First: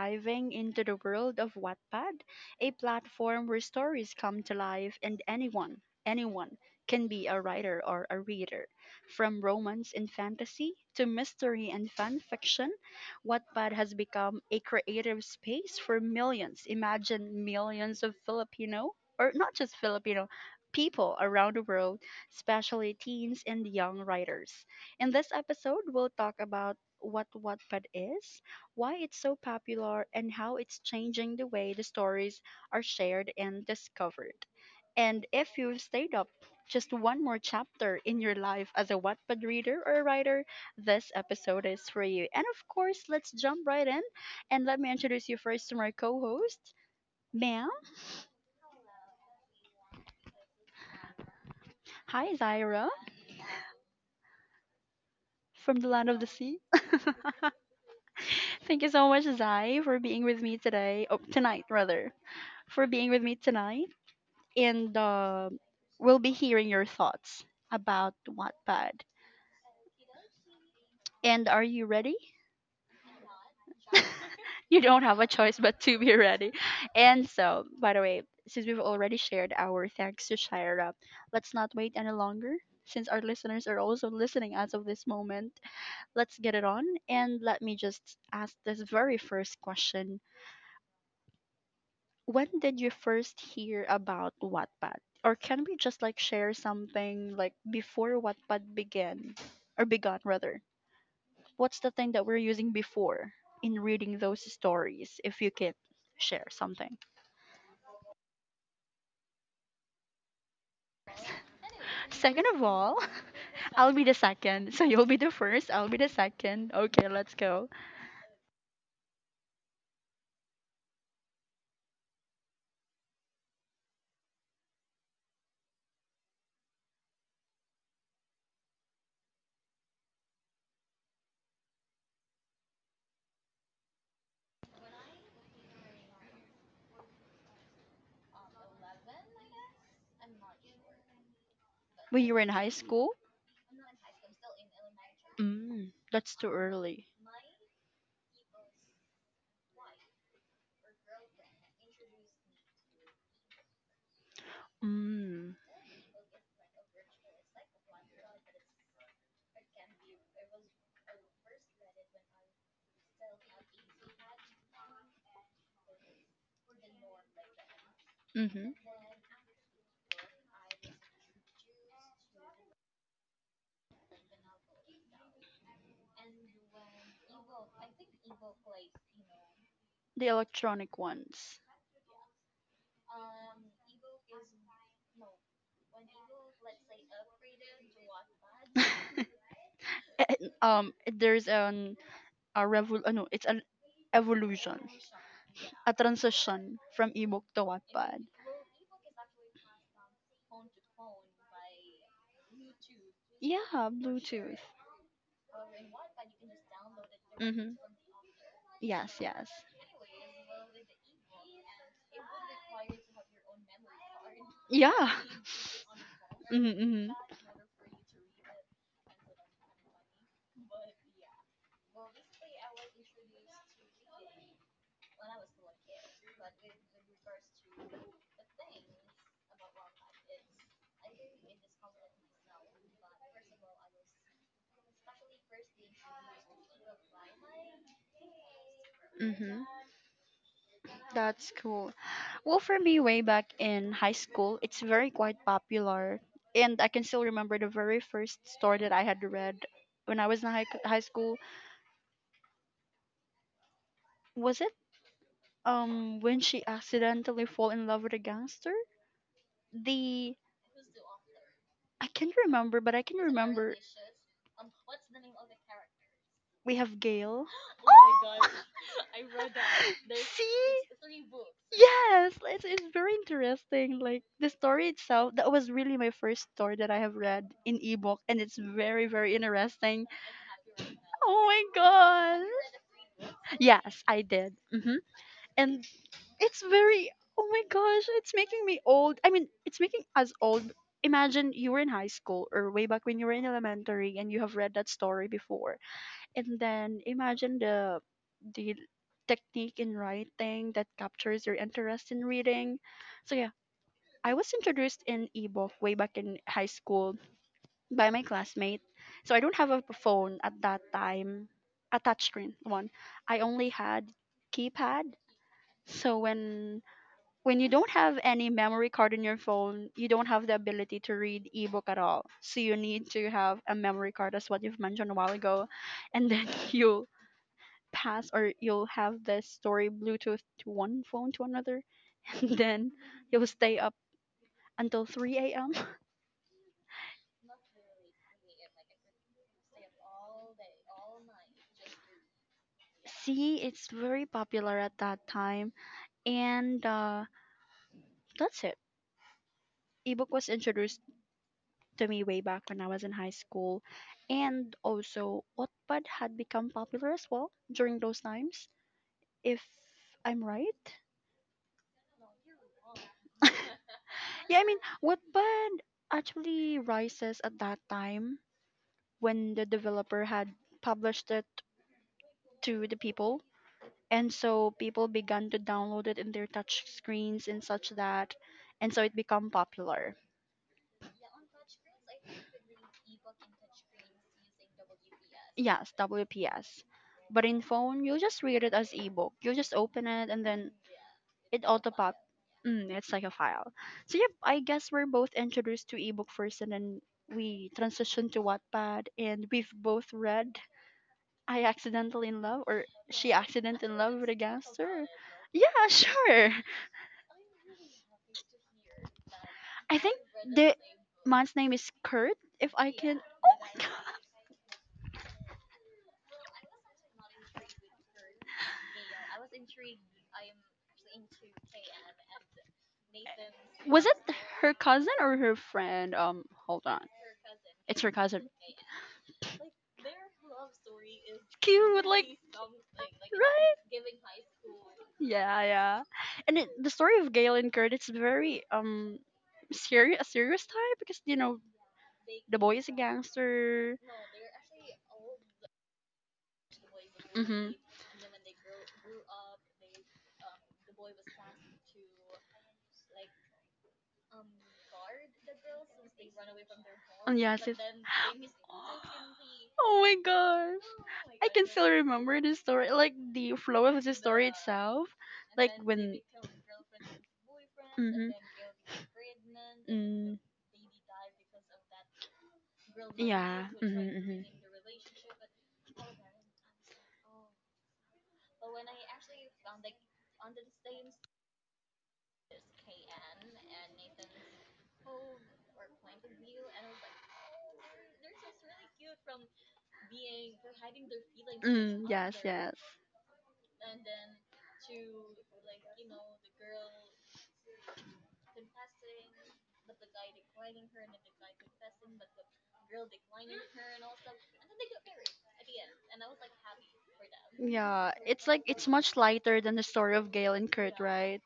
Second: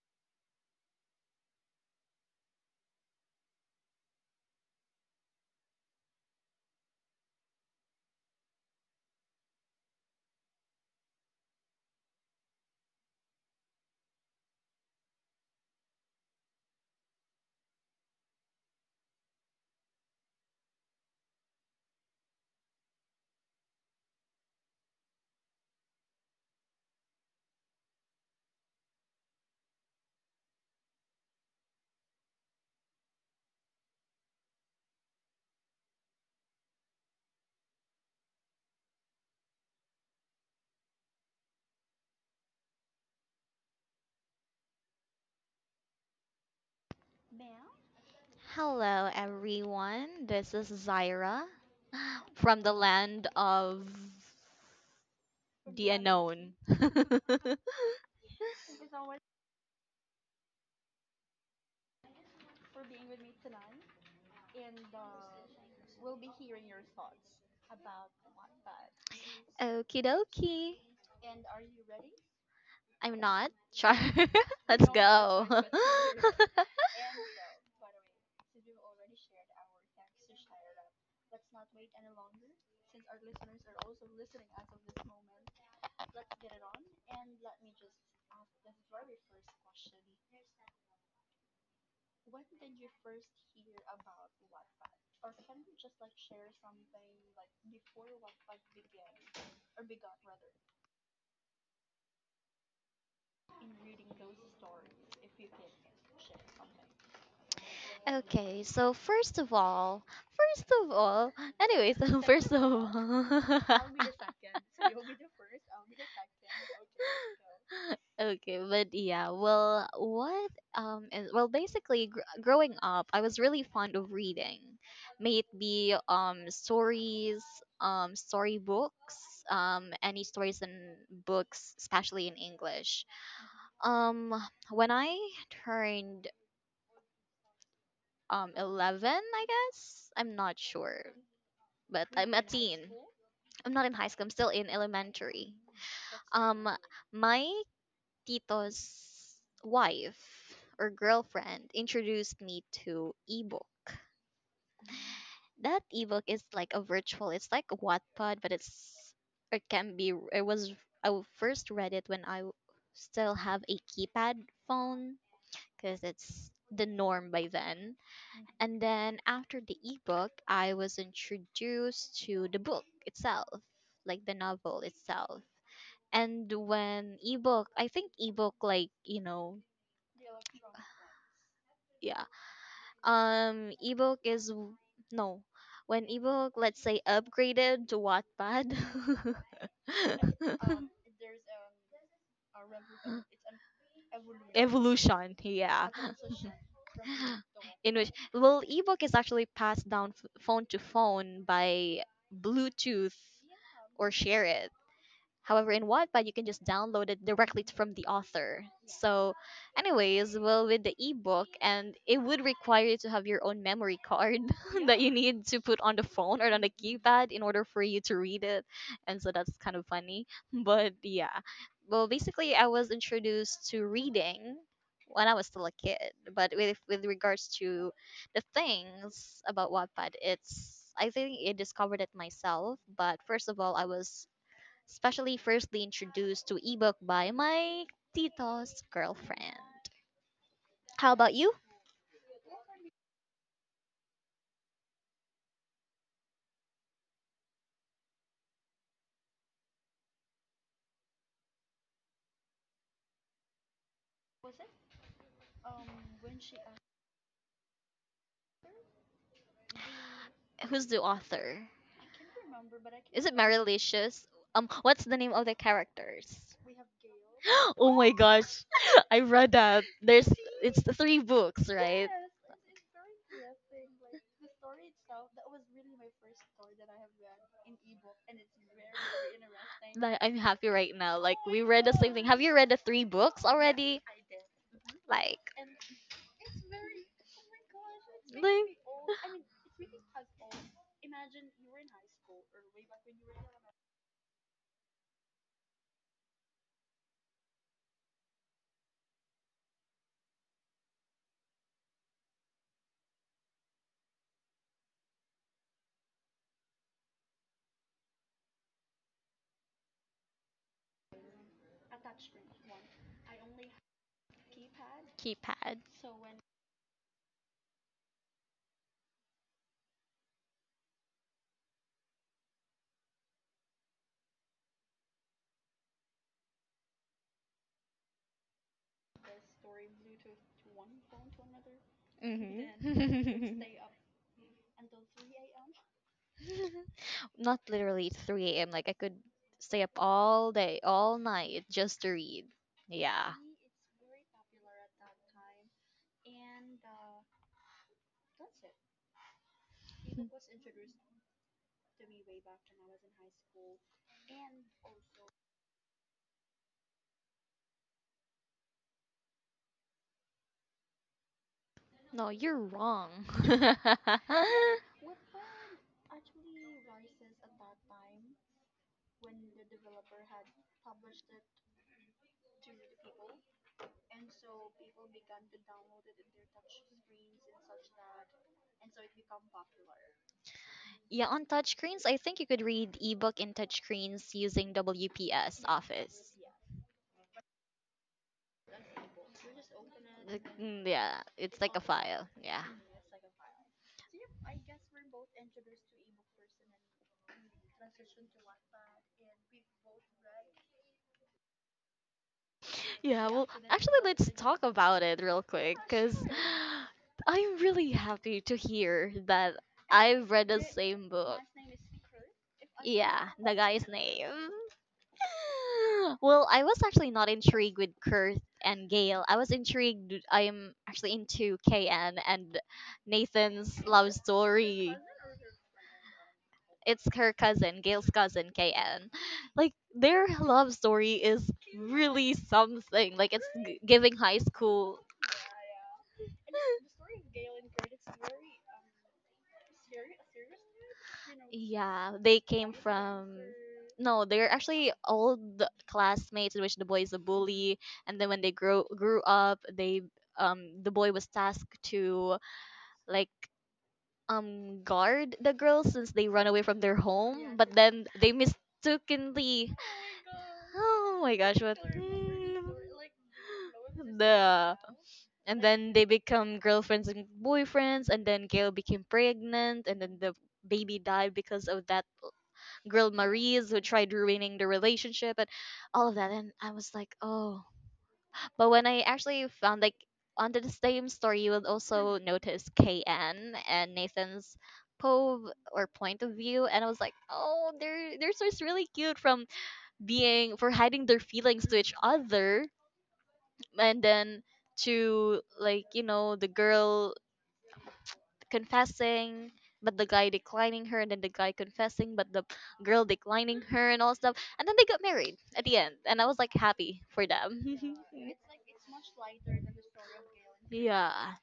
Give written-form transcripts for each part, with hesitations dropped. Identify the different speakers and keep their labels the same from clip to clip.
Speaker 1: diving into the world of Wattpad, a platform where stories come to life and anyone, anyone can be a writer or a reader. From romance and fantasy to mystery and fan fiction, Wattpad has become a creative space for millions, imagine millions of Filipino, or not just Filipino, people around the world, especially teens and young writers. In this episode, we'll talk about what Wattpad is, why it's so popular, and how it's changing the way the stories are shared and discovered. And if you've stayed up just one more chapter in your life as a Wattpad reader or writer, this episode is for you. And of course, let's jump right in and let me introduce you first to my co host, ma'am.
Speaker 2: Everyone, this is Zaira
Speaker 1: Hi,
Speaker 2: from the
Speaker 1: Zaira
Speaker 2: land of
Speaker 1: from the
Speaker 2: the
Speaker 1: land of the
Speaker 2: unknown.
Speaker 1: sea. Thank you so much, Zai, for being with me today. Oh, tonight, rather. For being with me tonight. And we'll be hearing your thoughts about Wattpad.
Speaker 2: Okie dokie,
Speaker 1: And are you ready?
Speaker 2: I'm not char.
Speaker 1: You
Speaker 2: Let's
Speaker 1: don't have a
Speaker 2: go.
Speaker 1: choice but to be ready. And so, by the way, since we've already shared our thanks to Shira, let's not wait any longer. Since our listeners are also listening as of this moment, let's get it on. And let me just ask this very first question, when did you first hear about Wattpad? Or can we just like share something like before Wattpad began or begun rather? What's the thing that we're using before in reading those stories, if you can share something?
Speaker 2: Okay, so first of all, first of all, anyways,
Speaker 1: Second
Speaker 2: first
Speaker 1: of
Speaker 2: of all.
Speaker 1: all, I'll be the second. So you'll be the first, I'll be the second. Okay, let's go.
Speaker 2: Okay, but yeah, well, what is well basically growing up, I was really fond of reading, may it be stories, storybooks, any stories and books, especially in English. Um, when I turned 11, I guess, I'm not sure, but
Speaker 1: When you
Speaker 2: I'm
Speaker 1: were
Speaker 2: a
Speaker 1: in high
Speaker 2: teen.
Speaker 1: school?
Speaker 2: I'm not in high school. I'm still in elementary.
Speaker 1: Mm, that's too
Speaker 2: Um,
Speaker 1: early.
Speaker 2: my tito's wife or girlfriend introduced me to ebook.
Speaker 1: Mm.
Speaker 2: That ebook is like a virtual, it's like a Wattpad, but it can be. It was I first read it when I still have a keypad phone, because it's the norm by then.
Speaker 1: Mhm.
Speaker 2: And then after the ebook, I was introduced to the book itself, like the novel itself. And when ebook, I think ebook, like, you know,
Speaker 1: The electronic ones.
Speaker 2: yeah. Ebook is w- no. When ebook, let's say, upgraded to Wattpad.
Speaker 1: eh, there's an a revol no, it's an evolution,
Speaker 2: Evolution, yeah.
Speaker 1: a transition from ebook to
Speaker 2: In which,
Speaker 1: Wattpad.
Speaker 2: well, ebook is actually passed down phone to phone by Bluetooth,
Speaker 1: Yeah,
Speaker 2: or share
Speaker 1: Bluetooth.
Speaker 2: it. However, in Wattpad, you can just download it directly
Speaker 1: Mhm.
Speaker 2: from the author.
Speaker 1: Yes,
Speaker 2: So,
Speaker 1: yes.
Speaker 2: anyways, well, with the ebook, and it would require you to have your own memory card that
Speaker 1: Yeah.
Speaker 2: you need to put on the phone or on the
Speaker 1: Mhm.
Speaker 2: keypad in order for you to read it. And so that's kind of funny. But yeah, well, basically, I was introduced to reading when I was still a kid. But with, regards to the things about Wattpad, it's, I think I discovered it myself. But first of all, I was especially firstly introduced to ebook by my tito's
Speaker 1: Mhm.
Speaker 2: girlfriend.
Speaker 1: Mhm.
Speaker 2: How about
Speaker 1: That's
Speaker 2: you?
Speaker 1: cool. Well, for me, way back in high school, it's very quite popular. And I can still remember the very first story that I had read when I was in high school. Was it when she accidentally fall in love with a gangster? The
Speaker 2: Who's the author?
Speaker 1: I can't remember, but I can
Speaker 2: Is it
Speaker 1: remember
Speaker 2: Marilicious? What's the name of the characters?
Speaker 1: we have Gail.
Speaker 2: Oh my gosh, I read that. There's it's the
Speaker 1: See?
Speaker 2: three books, right?
Speaker 1: Yes, it's very interesting. Like the story itself, that was really my first story that I have read in ebook, and it's very, very interesting.
Speaker 2: Like, I'm happy right now. Like, we
Speaker 1: Oh my
Speaker 2: read the same thing. Have
Speaker 1: gosh.
Speaker 2: you read the three books
Speaker 1: Yes,
Speaker 2: already?
Speaker 1: I did. Hmm.
Speaker 2: Like,
Speaker 1: And it's very, oh my gosh, it's making me
Speaker 2: like,
Speaker 1: old. I mean, it's making us old. Imagine you were in high school or way back when you were in elementary and you have read that story before. And then imagine the technique in writing that captures your interest in reading. So yeah, I was introduced in ebook way back in high school by my classmate. So I don't have a phone at that time, a touchscreen one. I only had keypad.
Speaker 2: keypad.
Speaker 1: So when you don't have any memory card in your phone, you don't have the ability to read ebook at all. So you need to have a memory card as what you've mentioned a while ago, and then you pass or you'll have this story Bluetooth to one phone to another, and then you'll stay up until 3 a.m.
Speaker 2: Not literally 3 a.m. Like, I could stay up all day, all night just to read. Yeah.
Speaker 1: See, it's very popular at that time, and that's it. Ebook was introduced to me way back when I was in high school, and also Wattpad had become popular as well during those times, if I'm right.
Speaker 2: No, you're wrong.
Speaker 1: Yeah, I mean, Wattpad actually rises at that time when the developer had published it to the people, and so people began to download it in their touch screens and such that, and so it became popular.
Speaker 2: Yeah, on touchscreens, I think you could read ebook in touchscreens using WPS
Speaker 1: Yes,
Speaker 2: Office.
Speaker 1: WPS. But in phone you just read it as ebook, you just open it and
Speaker 2: Like,
Speaker 1: then
Speaker 2: mm, yeah, it's
Speaker 1: it
Speaker 2: like a
Speaker 1: auto pop.
Speaker 2: file. Yeah.
Speaker 1: It's like a file. So yep, I guess we're both introduced to ebook first, and then we transitioned to Wattpad, and we've both read, I accidentally in love, or she
Speaker 2: Yeah, well,
Speaker 1: accident in
Speaker 2: actually,
Speaker 1: love with
Speaker 2: let's
Speaker 1: a
Speaker 2: talk about
Speaker 1: gangster.
Speaker 2: it real quick
Speaker 1: Yeah.
Speaker 2: because
Speaker 1: Sure.
Speaker 2: I'm really happy to hear that
Speaker 1: I
Speaker 2: I
Speaker 1: think
Speaker 2: have read the
Speaker 1: the
Speaker 2: same book.
Speaker 1: man's name is Kurt. If I can,
Speaker 2: Yeah,
Speaker 1: oh
Speaker 2: the
Speaker 1: my
Speaker 2: guy's
Speaker 1: god,
Speaker 2: name. Well, I was actually not intrigued with Kurt and Gail. I was intrigued. I'm actually into KN and Nathan's
Speaker 1: was it
Speaker 2: love
Speaker 1: her
Speaker 2: story.
Speaker 1: cousin or her friend? Hold on,
Speaker 2: It's her cousin,
Speaker 1: it's her
Speaker 2: Gail's
Speaker 1: cousin.
Speaker 2: cousin, KN. Like, their love story is
Speaker 1: Cute, like,
Speaker 2: really something. Like, it's
Speaker 1: right?
Speaker 2: giving high school.
Speaker 1: Yeah, yeah. And the story of Gale and Kurt, it's very serious, a serious type because you know
Speaker 2: Yeah, they
Speaker 1: the boy
Speaker 2: came
Speaker 1: is a
Speaker 2: from.
Speaker 1: gangster.
Speaker 2: No, they're actually old classmates, in which the boy is a
Speaker 1: Mm-hmm.
Speaker 2: bully, and then when they grow grew up, they, the boy was tasked to, like, guard the girls, since they run away from their
Speaker 1: And
Speaker 2: home,
Speaker 1: yes,
Speaker 2: but
Speaker 1: it's.
Speaker 2: then they mistakenly,
Speaker 1: Oh my
Speaker 2: oh
Speaker 1: gosh.
Speaker 2: my
Speaker 1: I
Speaker 2: gosh,
Speaker 1: can
Speaker 2: what.
Speaker 1: still remember the story, like the flow of the
Speaker 2: Mm,
Speaker 1: story
Speaker 2: the,
Speaker 1: itself.
Speaker 2: and
Speaker 1: Like
Speaker 2: then they
Speaker 1: when.
Speaker 2: become girlfriends and boyfriends, and
Speaker 1: Mm-hmm.
Speaker 2: then Gail became pregnant, and then the
Speaker 1: Mm,
Speaker 2: baby died because of that girl
Speaker 1: yeah.
Speaker 2: Marie's, who
Speaker 1: Mm-hmm,
Speaker 2: tried
Speaker 1: mm-hmm.
Speaker 2: ruining the relationship and all of that, and I was like, oh. But when I actually found, like, under the same story, you will also notice KN and Nathan's pove, or point of view, and I was like, oh, they're, so it's really cute, from being for hiding their feelings to each
Speaker 1: Mm, yes,
Speaker 2: other,
Speaker 1: yes.
Speaker 2: and then to, like, you know, the girl confessing. But the guy declining her, and then the guy confessing, but the girl declining her, and all stuff. And then they got married at the end, and I was like, happy for them.
Speaker 1: Yeah, it's like it's much lighter than the story of Gale and Kurt,
Speaker 2: Yeah.
Speaker 1: right?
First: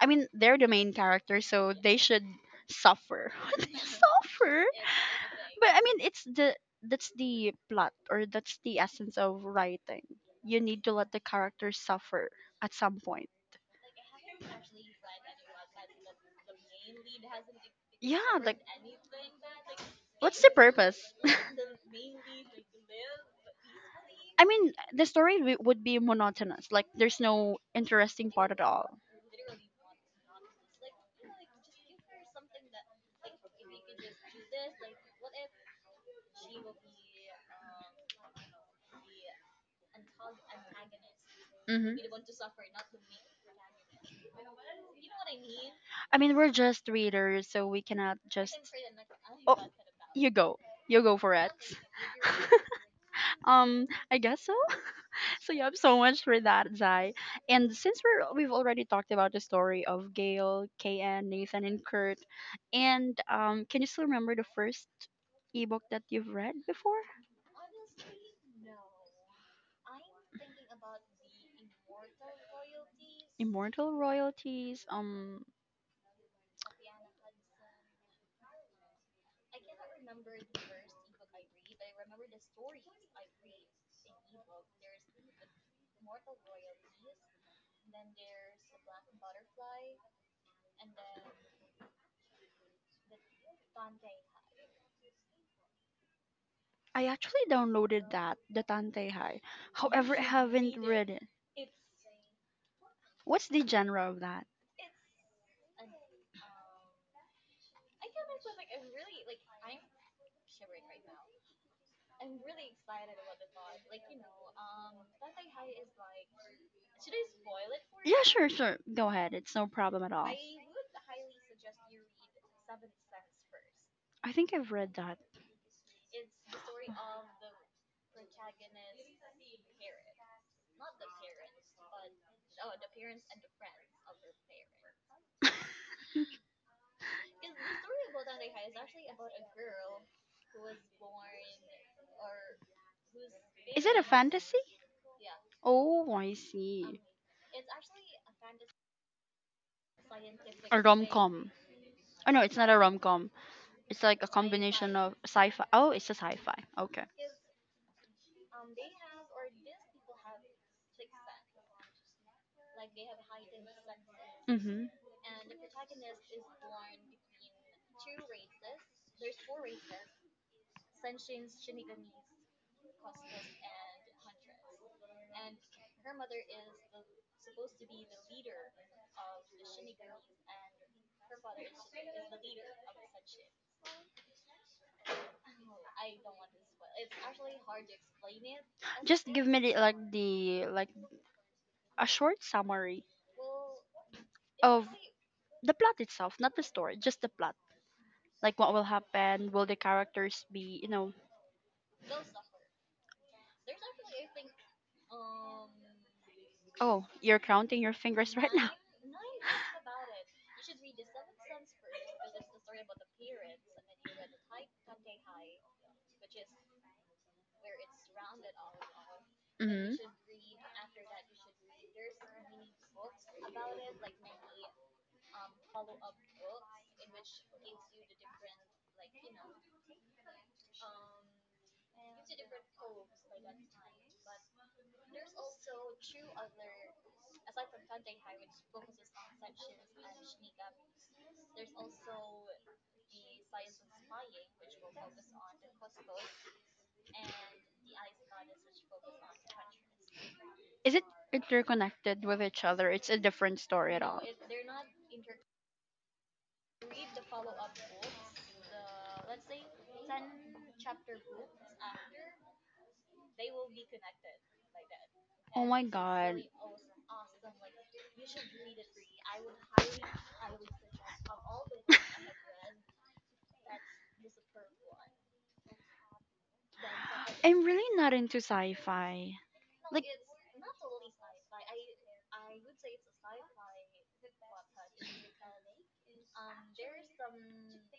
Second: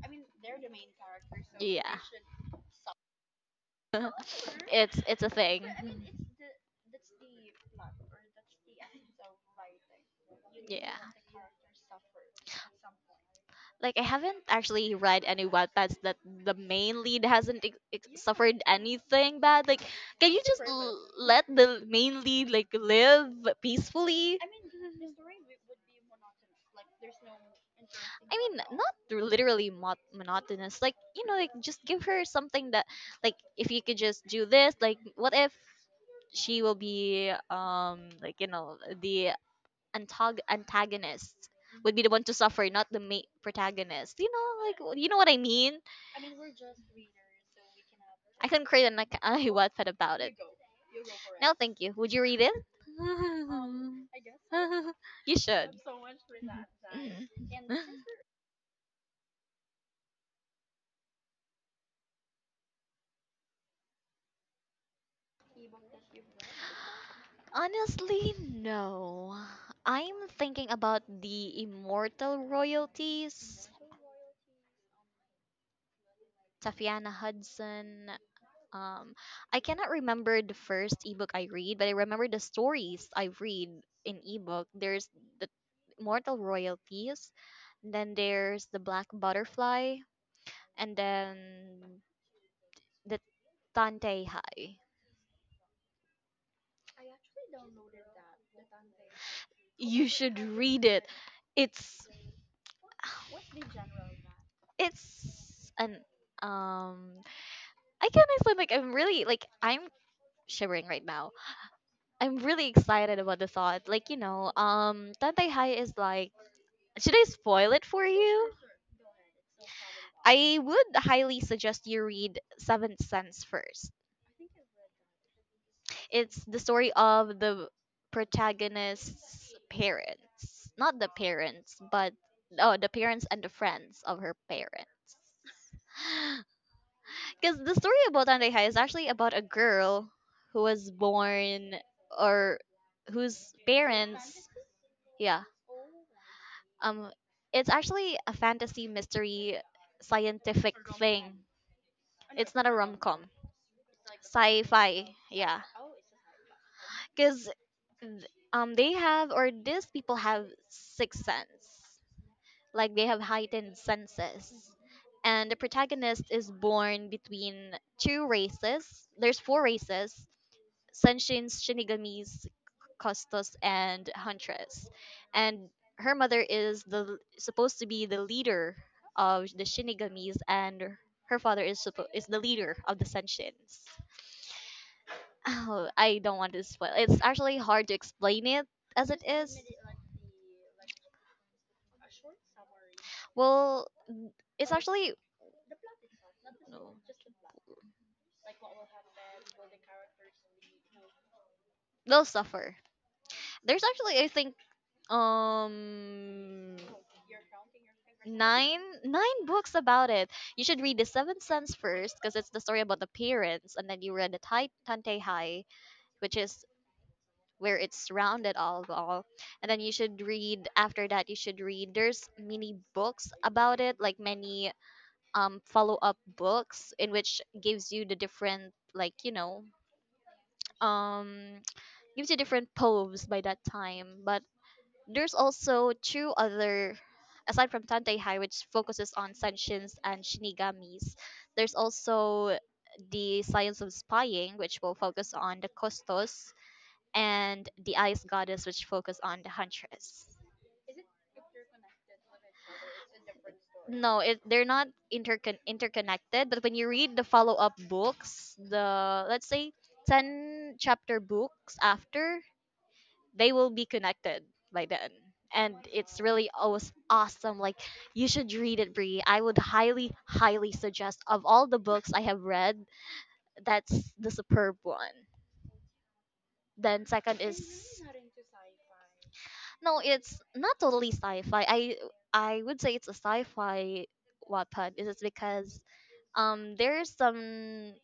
Speaker 1: I mean, they're the main character, so they
Speaker 2: Yeah.
Speaker 1: should suffer. They suffer.
Speaker 2: It's, a thing.
Speaker 1: But I mean, it's the that's the plot or that's the essence of writing. You need to
Speaker 2: Yeah.
Speaker 1: let the characters suffer at some point.
Speaker 2: Like, I haven't actually read any websites that the main lead hasn't
Speaker 1: Yeah, like
Speaker 2: suffered anything bad. Like, can you
Speaker 1: what's the
Speaker 2: just
Speaker 1: purpose?
Speaker 2: let the main lead, like, live peacefully?
Speaker 1: I mean, the story would be monotonous. Like there's no interesting
Speaker 2: I
Speaker 1: part
Speaker 2: mean,
Speaker 1: at all.
Speaker 2: not literally monotonous. Like, you know, like, just give her something that, like, if you could just do this, like, what if she will be, like, you know, the antagonist would
Speaker 1: Hmm.
Speaker 2: be the one to suffer, not the main protagonist. You know, like, you know what I mean.
Speaker 1: I mean, we're just readers, so we cannot
Speaker 2: I
Speaker 1: just.
Speaker 2: can create a
Speaker 1: Oh,
Speaker 2: Wattpad about
Speaker 1: you
Speaker 2: it.
Speaker 1: go. You go for it.
Speaker 2: No, thank you. Would you read it?
Speaker 1: I guess so.
Speaker 2: You
Speaker 1: So you have
Speaker 2: should.
Speaker 1: so much for that,
Speaker 2: Mhm.
Speaker 1: Zai.
Speaker 2: Mhm.
Speaker 1: And since we've already talked about the story of Gail, KN, Nathan, and Kurt, and can you still remember the first ebook that you've read before?
Speaker 2: Honestly, no. I'm thinking about the immortal royalties,
Speaker 1: Immortal Royalties.
Speaker 2: Tafiana Hudson. Um, I cannot remember the first ebook I read, but I remember the stories I read in ebook. There's the immortal royalties, then there's the black butterfly, and then the Tante Hai.
Speaker 1: I actually downloaded that, the Tante Hai.
Speaker 2: You
Speaker 1: However, I
Speaker 2: should
Speaker 1: haven't
Speaker 2: read it.
Speaker 1: read it.
Speaker 2: It's
Speaker 1: What's the genre of that?
Speaker 2: it's an um I can not explain. Like, I'm really, like, I'm shivering right now. I'm really excited about the thought. Like, you know, Tantay High is like. Should I spoil it for
Speaker 1: Yeah, sure,
Speaker 2: you?
Speaker 1: sure. Go ahead. It's no problem at all.
Speaker 2: I would highly suggest you read Seventh Sense first.
Speaker 1: I think I've read that.
Speaker 2: It's the story of the protagonist's parents, not the parents, but, oh, the parents and the friends of her parents. Because the story about Tantay High is actually about a girl who was born, or whose
Speaker 1: Is it a
Speaker 2: parents.
Speaker 1: fantasy?
Speaker 2: Yeah.
Speaker 1: Oh, I see.
Speaker 2: Um it's actually a fantasy mystery scientific
Speaker 1: A rom
Speaker 2: thing.
Speaker 1: com. Oh no,
Speaker 2: It's
Speaker 1: it's
Speaker 2: not
Speaker 1: not
Speaker 2: a
Speaker 1: a rom
Speaker 2: rom-com.
Speaker 1: com. It's like a combination of
Speaker 2: Sci-fi.
Speaker 1: sci
Speaker 2: Yeah.
Speaker 1: fi. Oh, it's a sci fi. Okay.
Speaker 2: Cuz, um, they have, or these people have sixth sense. Like, they have heightened senses.
Speaker 1: Hmm.
Speaker 2: And the protagonist is born between two races. There's four races. Senshins, Shinigamis, Costos and Huntress. And her mother is the supposed to be the leader of the Shinigamis, and her father is is the leader of the Senshins. Oh, I don't want to spoil. It's actually hard to explain it as it
Speaker 1: Just give
Speaker 2: is.
Speaker 1: me like the like a short summary, it's
Speaker 2: Well, it's
Speaker 1: of really
Speaker 2: actually
Speaker 1: the plot itself, not the
Speaker 2: no,
Speaker 1: story, just the plot. Like what will happen? Will the characters be,
Speaker 2: they'll suffer. There's actually, I think, um,
Speaker 1: oh, you're counting your fingers right now.
Speaker 2: nine books about it. You should read the Seventh Sense first, because it's the story about the parents, and then you read the Tai Tante Hai, which is where it's rounded all of all. And then you
Speaker 1: Hmm.
Speaker 2: should read after that. You should read, there's many books about it, like many follow up books, in which gives you the different, like, you know, um, gives you different poems by that time. But there's also two other, aside from Tanteihai, which focuses on senshins and shinigamis. There's also the science of spying, which will focus on the Kostos, and the ice goddess, which focus on the huntress.
Speaker 1: Is it interconnected with each other? It's a different story at
Speaker 2: No,
Speaker 1: all.
Speaker 2: it, they're not interconnected. But when you read the follow up books, the, let's say, ten chapter books after, they will be connected by then.
Speaker 1: Oh
Speaker 2: And
Speaker 1: my
Speaker 2: it's
Speaker 1: god.
Speaker 2: really always awesome. Like, you should read it, Bree. I would highly, highly suggest, of all the books I have read, that's the superb one. Then second is,
Speaker 1: I'm really not into sci-fi.
Speaker 2: no,
Speaker 1: Like,
Speaker 2: it's not totally sci-fi. I would say it's a sci-fi Wattpad. Is it's because, um, there's some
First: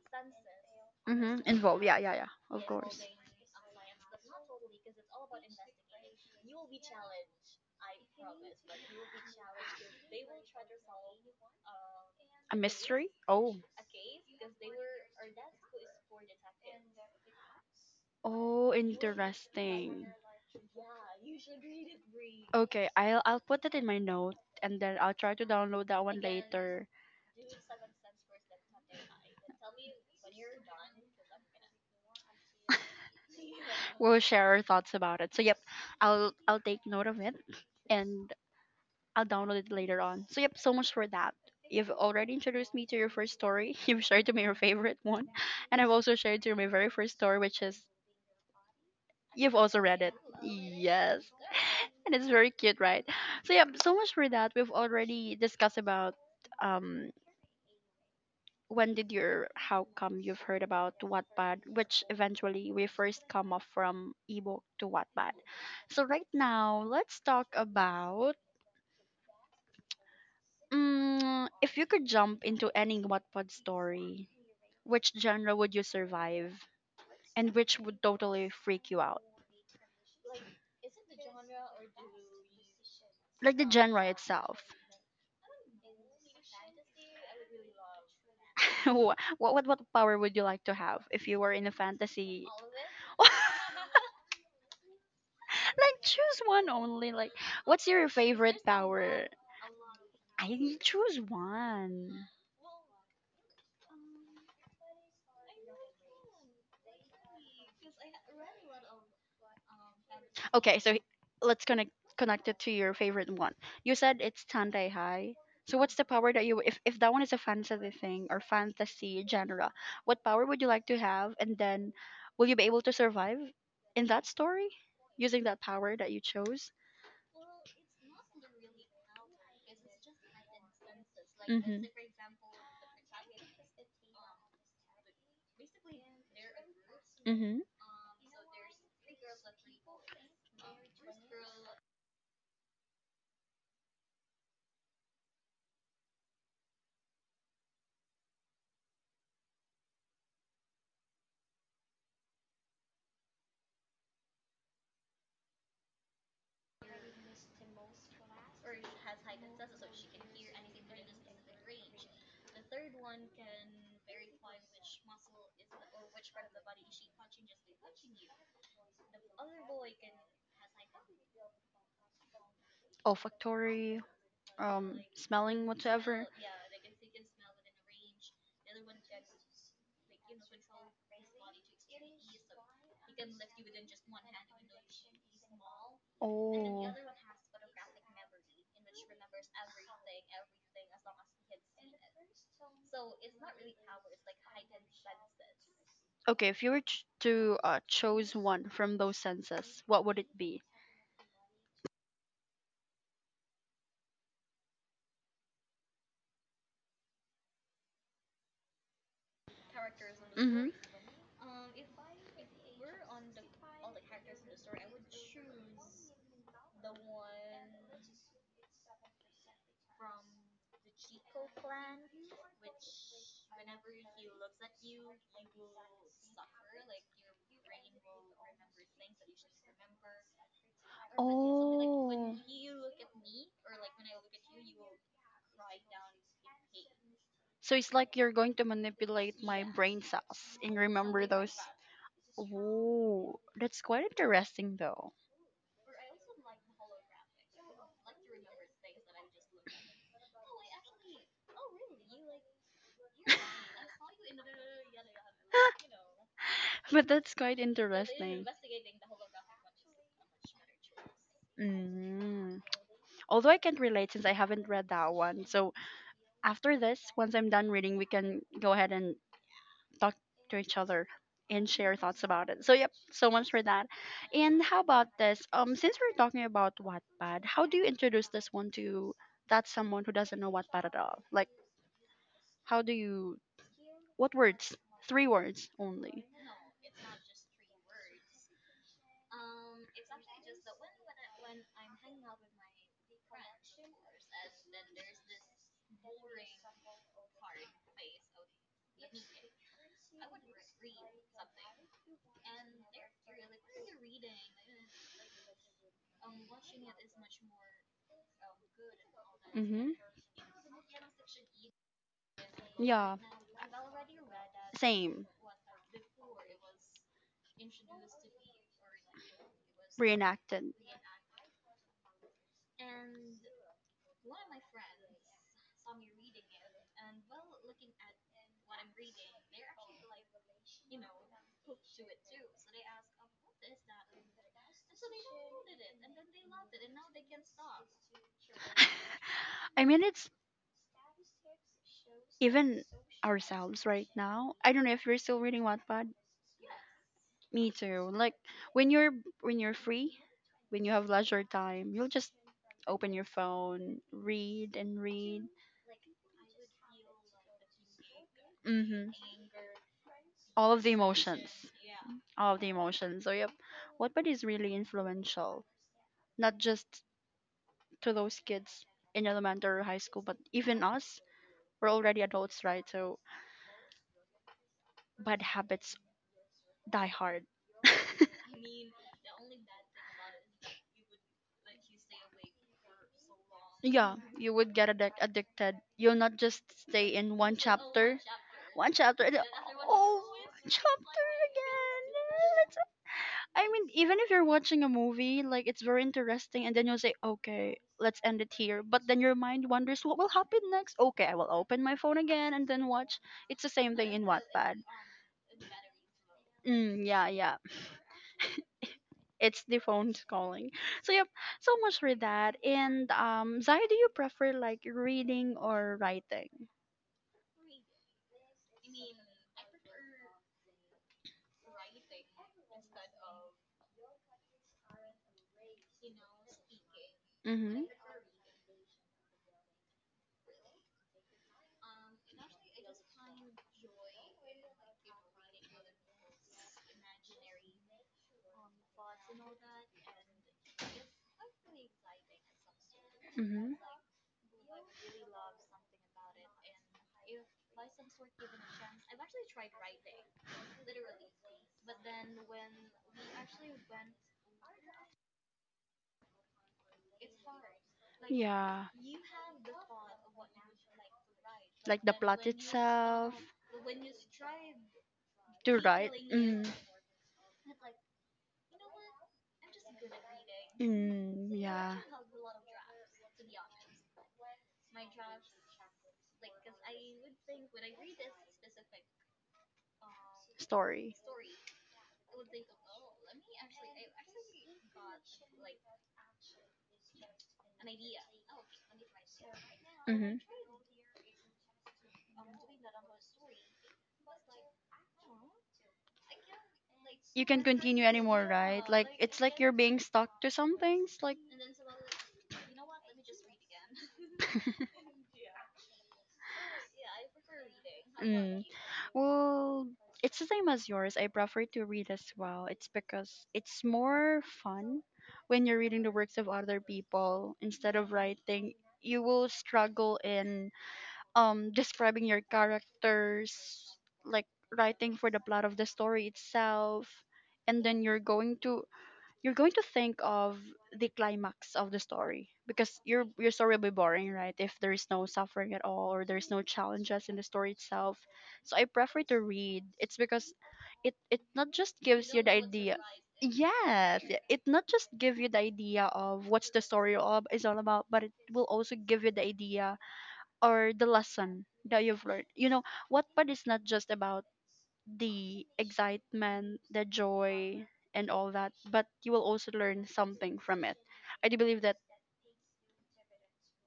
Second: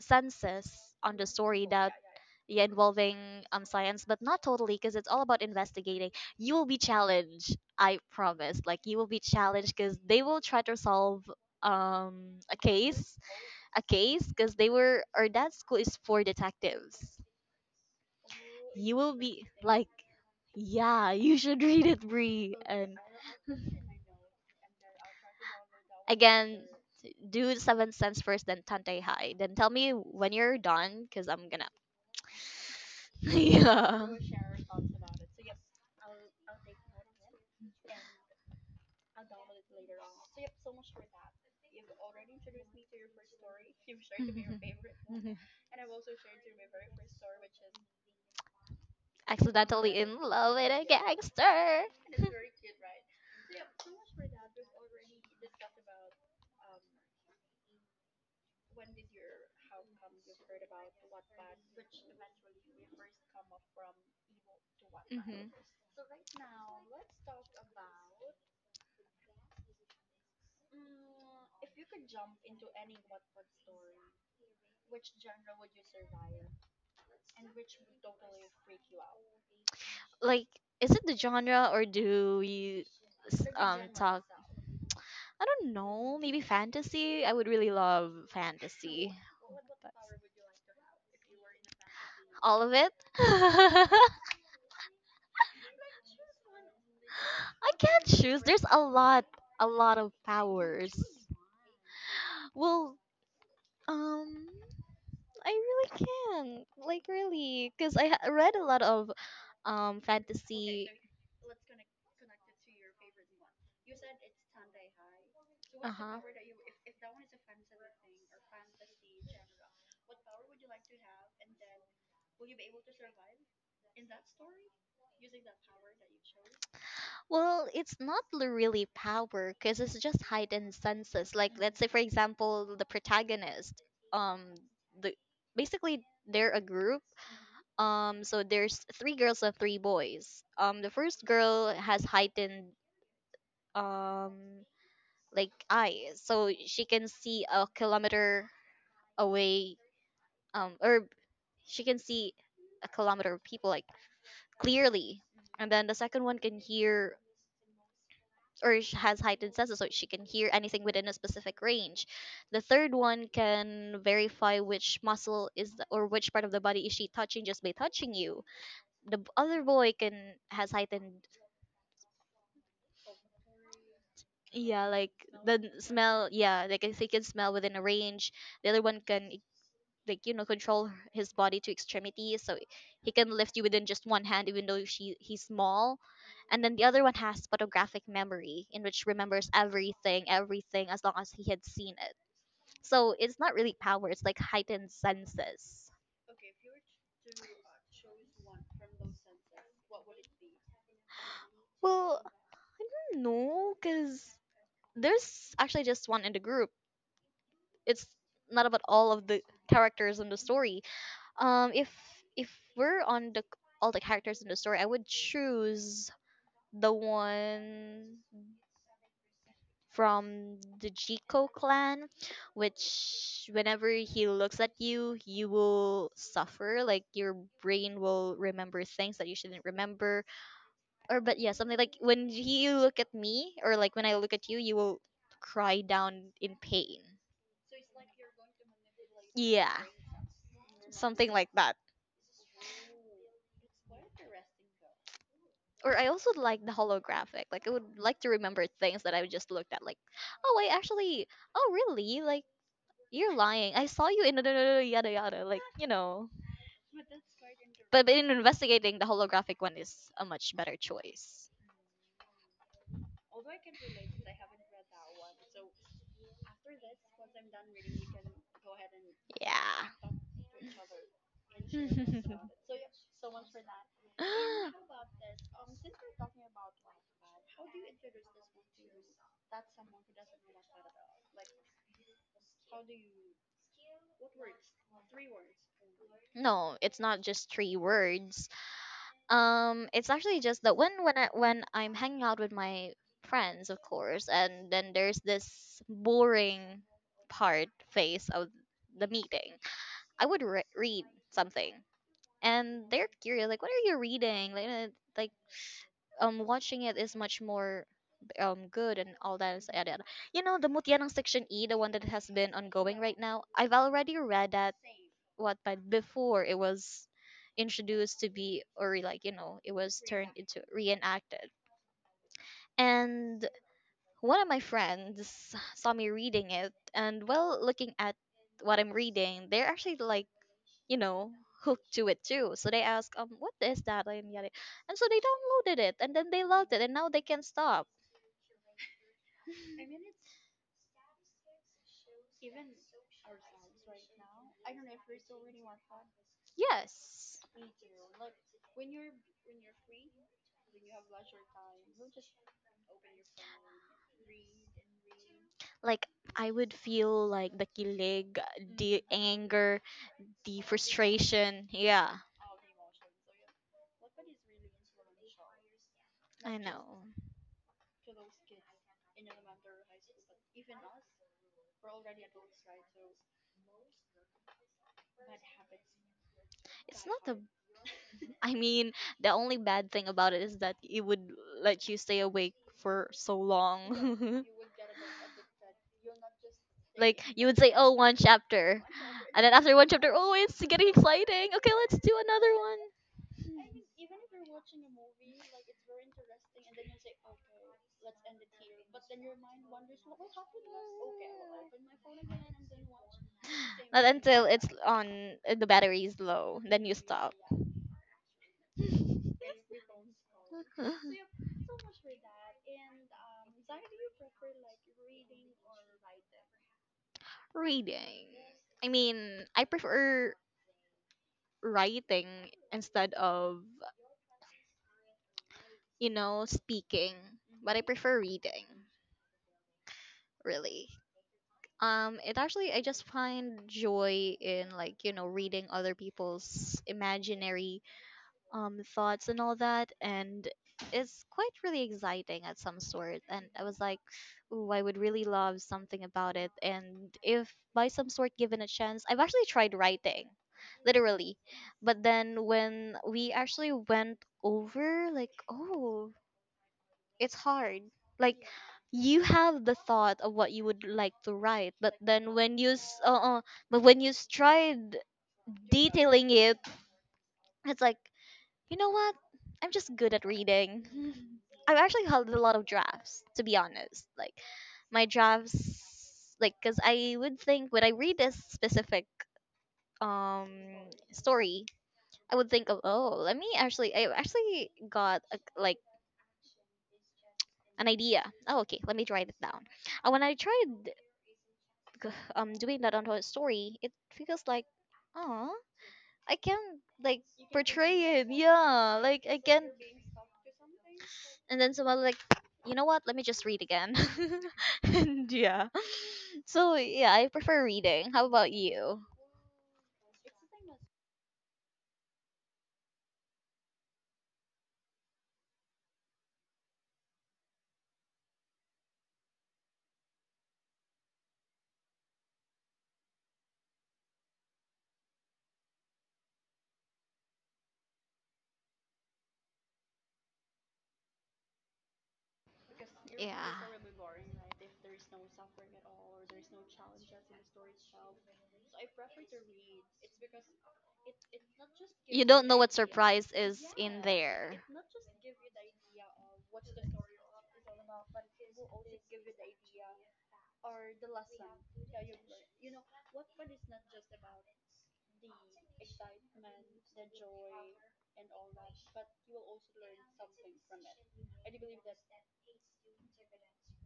Speaker 2: senses on the
Speaker 1: hmm,
Speaker 2: story
Speaker 1: involved.
Speaker 2: that,
Speaker 1: Yeah, yeah, yeah.
Speaker 2: yeah,
Speaker 1: Of course.
Speaker 2: involving, um, science, but not totally, because it's all about investigating. You will be challenged, I promise. Like, you will be challenged, because they will try to solve um
Speaker 1: A
Speaker 2: a
Speaker 1: mystery?
Speaker 2: case
Speaker 1: Oh.
Speaker 2: a case, because they were, or that school is for detectives.
Speaker 1: Oh,
Speaker 2: You will be like,
Speaker 1: interesting.
Speaker 2: yeah, you should read it, Bree.
Speaker 1: Okay,
Speaker 2: And
Speaker 1: I'll put it in my note and then I'll try to download that one
Speaker 2: again,
Speaker 1: later.
Speaker 2: do seven cents first, then Tante High. Then tell me when you're done, cause I'm gonna. Yeah.
Speaker 1: We'll share our thoughts about it. So yep, I'll take note of it and I'll download it later on. So yep, so much for that. You've already introduced me to your first story. You've shared to me your favorite
Speaker 2: Mhm.
Speaker 1: one,
Speaker 2: Mhm.
Speaker 1: and I've also shared to you my very first story, which is you've also
Speaker 2: Accidentally
Speaker 1: read it.
Speaker 2: in love with a
Speaker 1: Yes,
Speaker 2: gangster.
Speaker 1: and it's very cute, right? So yeah, so much for that. We've already discussed about um when did your how come you've heard about Wattpad, which eventually we first come off from ebook to Wattpad.
Speaker 2: Hmm.
Speaker 1: So right now, let's talk about if you could jump into any Wattpad story, which genre would you survive, and which would totally freak you out,
Speaker 2: Like, is it the genre, or do you
Speaker 1: like the genre
Speaker 2: talk?
Speaker 1: itself.
Speaker 2: I don't know. Maybe fantasy. I would really love
Speaker 1: what,
Speaker 2: fantasy.
Speaker 1: what what power would you like to have if you were in a fantasy?
Speaker 2: All of it. I
Speaker 1: Like choose one only. Like what's
Speaker 2: can't
Speaker 1: your
Speaker 2: choose.
Speaker 1: favorite
Speaker 2: There's
Speaker 1: power?
Speaker 2: a lot of
Speaker 1: I didn't
Speaker 2: powers.
Speaker 1: choose one.
Speaker 2: Well, um, I really can. Like, really, because I read a lot of
Speaker 1: Okay,
Speaker 2: fantasy.
Speaker 1: so let's connect it to your favorite one. You said it's Tandai High. So
Speaker 2: Uh
Speaker 1: what's the
Speaker 2: huh.
Speaker 1: power that you if that one is a fantasy thing or fantasy genre, what power would you like to have, and then will you be able to survive in that story using that power that you chose?
Speaker 2: Well, it's not really power, because it's just heightened senses. Like, let's
Speaker 1: Mm-hmm.
Speaker 2: say for example, the protagonist, um, the basically they're a group.
Speaker 1: Mm-hmm.
Speaker 2: So there's 3 girls and 3 boys. The first girl has heightened um like eyes, so she can see a kilometer away. Or she can see a kilometer of people, like, clearly, and then the second one can hear, or has heightened senses, so she can hear anything within a specific range. The third one can verify which muscle is the, or which part of the body is she touching, just by touching you. The other boy can has heightened,
Speaker 1: Olfactory,
Speaker 2: yeah, like,
Speaker 1: smelling whatever.
Speaker 2: smell, yeah, like, if he can smell within a range. The other one can like control his body to extremities, so he can lift you within just one hand, even though she he's small. And then the
Speaker 1: Oh.
Speaker 2: other one has photographic memory, in which remembers everything as long as he had seen it. So it's not really power, it's like heightened senses.
Speaker 1: Okay, if you were to choose one from those senses, what would it be?
Speaker 2: Well, no, because there's actually just one in the group. It's not about all of the characters in the
Speaker 1: Mm-hmm.
Speaker 2: story. Um if if we're on the all the characters in the story, I would choose the one from the Jiko clan, which whenever he looks at you, you will suffer. Like, your brain will remember things that you shouldn't remember. Or but yeah, something like when you look at me, or like when I look at you, you will cry down in pain.
Speaker 1: So it's like you're going to manipulate.
Speaker 2: Yeah, something like that.
Speaker 1: That's quite interesting, though.
Speaker 2: Or I also like the holographic. Like, I would like to remember things that I just looked at. Like, oh, I actually, oh really? Like, you're lying. I saw you in the yada yada. Like.
Speaker 1: But that's quite
Speaker 2: But in
Speaker 1: interesting.
Speaker 2: investigating, the holographic one is a much better choice.
Speaker 1: Mm. Although I can't relate since I haven't read that one. So after this, once I'm done reading, we can go ahead and
Speaker 2: Yeah.
Speaker 1: talk to each other and share thoughts about it. So yep, so much for that. And how about this? Since we're talking about Wattpad, how do you introduce this one to that someone who doesn't know Wattpad at all? Like, how do you? What words? Three words only.
Speaker 2: No, it's not just three words. It's actually just that when I'm hanging out with my friends, of course, and then there's this boring part phase of the meeting. I would read something, and they're curious, like, what are you reading, like, like, watching it is much more, good, and all that is
Speaker 1: Mm-hmm.
Speaker 2: added. You know the Mutyanang Section E, the one that has been ongoing
Speaker 1: Yeah.
Speaker 2: right now. I've already read that.
Speaker 1: Same.
Speaker 2: What? But before it was introduced to be, or, like, you know, it was turned into,
Speaker 1: Reenacted.
Speaker 2: reenacted. And one of my friends saw me reading it, and, well, looking at what I'm reading, they're actually, like, you know, hooked to it too. So they ask, what is that? And yada. And so they downloaded it, and then they loved it, and now they can't stop.
Speaker 1: I mean, it's even ourselves right now. I don't know if you're still reading Wattpad.
Speaker 2: Yes.
Speaker 1: Me too. Like when you're when you're free, when you have leisure time, you'll just open your phone, read and read.
Speaker 2: Like, I would feel like the kilig, the
Speaker 1: Mm-hmm.
Speaker 2: anger, the
Speaker 1: All of the emotions.
Speaker 2: frustration. Yeah,
Speaker 1: All of the emotions. So yep, Wattpad is really influential, not
Speaker 2: I know.
Speaker 1: just to those kids in elementary or high school, but even us. We're already adults, right? So bad habits
Speaker 2: It's
Speaker 1: die
Speaker 2: not the.
Speaker 1: hard.
Speaker 2: I mean, the only bad thing about it is that it would let you stay awake for so
Speaker 1: Yeah,
Speaker 2: long.
Speaker 1: you would get addicted. You'll not just stay
Speaker 2: Like,
Speaker 1: in
Speaker 2: you
Speaker 1: one
Speaker 2: would say, "Oh, one
Speaker 1: chapter.
Speaker 2: chapter,"
Speaker 1: One chapter, and
Speaker 2: and then after one chapter,
Speaker 1: oh,
Speaker 2: oh, it's getting
Speaker 1: chapter
Speaker 2: exciting. Okay, let's
Speaker 1: again.
Speaker 2: do another
Speaker 1: It's,
Speaker 2: one.
Speaker 1: I mean, even if you're watching a movie, like it's very interesting, and then you'll say, okay, let's end it here. But then your mind wonders what will happen next. Okay, I will open my phone again and then watch. It's the same
Speaker 2: Not
Speaker 1: thing in
Speaker 2: until it's
Speaker 1: Wattpad.
Speaker 2: on, the battery is low, then you
Speaker 1: Mm, yeah,
Speaker 2: stop.
Speaker 1: yeah. It's the phone's calling. So yep, so much for that. And Zai, do you prefer like reading or writing?
Speaker 2: Reading. I mean, I prefer writing instead of, speaking, but
Speaker 1: Mm-hmm.
Speaker 2: I prefer reading, really. It actually, I just find joy in, like, reading other people's imaginary thoughts and all that, and it's quite really exciting at some sort. And I
Speaker 1: Mm-hmm.
Speaker 2: was like, ooh, I would really love something about it. And if by some sort given a chance, I've actually tried writing, literally. But then when we actually went over, like, oh, it's hard. Like,
Speaker 1: Yeah,
Speaker 2: you have the thought of what you would like to write, but
Speaker 1: like the
Speaker 2: then
Speaker 1: plot
Speaker 2: when you s-
Speaker 1: itself
Speaker 2: but when you tried
Speaker 1: to write.
Speaker 2: detailing it,
Speaker 1: Mm.
Speaker 2: it's like, you know what? I'm just good at reading.
Speaker 1: Mm,
Speaker 2: I've
Speaker 1: yeah,
Speaker 2: actually held a lot of drafts, to be honest. Like, my drafts, like, because I would think when I read a specific um
Speaker 1: story.
Speaker 2: story, I would think of, oh, let me actually. I actually got a, like, an idea. Oh, okay, let me write it down. And when I
Speaker 1: Mm-hmm.
Speaker 2: tried g- doing that onto a story, it feels like, oh, I can't, like,
Speaker 1: You can continue
Speaker 2: portray it.
Speaker 1: anymore, right?
Speaker 2: Yeah,
Speaker 1: Like
Speaker 2: like, I
Speaker 1: it's like you're
Speaker 2: can't.
Speaker 1: being stuck to some things. Like
Speaker 2: And then someone, like, you know what? Let me just read again. And yeah, so yeah, I prefer reading. How about
Speaker 1: Mm.
Speaker 2: you?
Speaker 1: Well, it's the same as yours. I prefer to read as well. It's because it's more fun when you're reading the works of other people instead of writing. You will struggle in describing your characters, like writing for the plot of the story itself. And then you're going to think of the climax of the story, because your story will be boring, right? If there is no suffering at all, or there's no challenges in the story itself. So I prefer to read. It's because it not just
Speaker 2: You
Speaker 1: gives you
Speaker 2: don't
Speaker 1: the
Speaker 2: know what
Speaker 1: idea.
Speaker 2: surprise is in
Speaker 1: Yes, it
Speaker 2: there.
Speaker 1: not just give you the idea of what's the story all, is all about, but it will also give you the idea or the lesson that you've learned. You know, Wattpad is not just about the excitement, the joy, and all that, but you will also learn something from it. I do believe that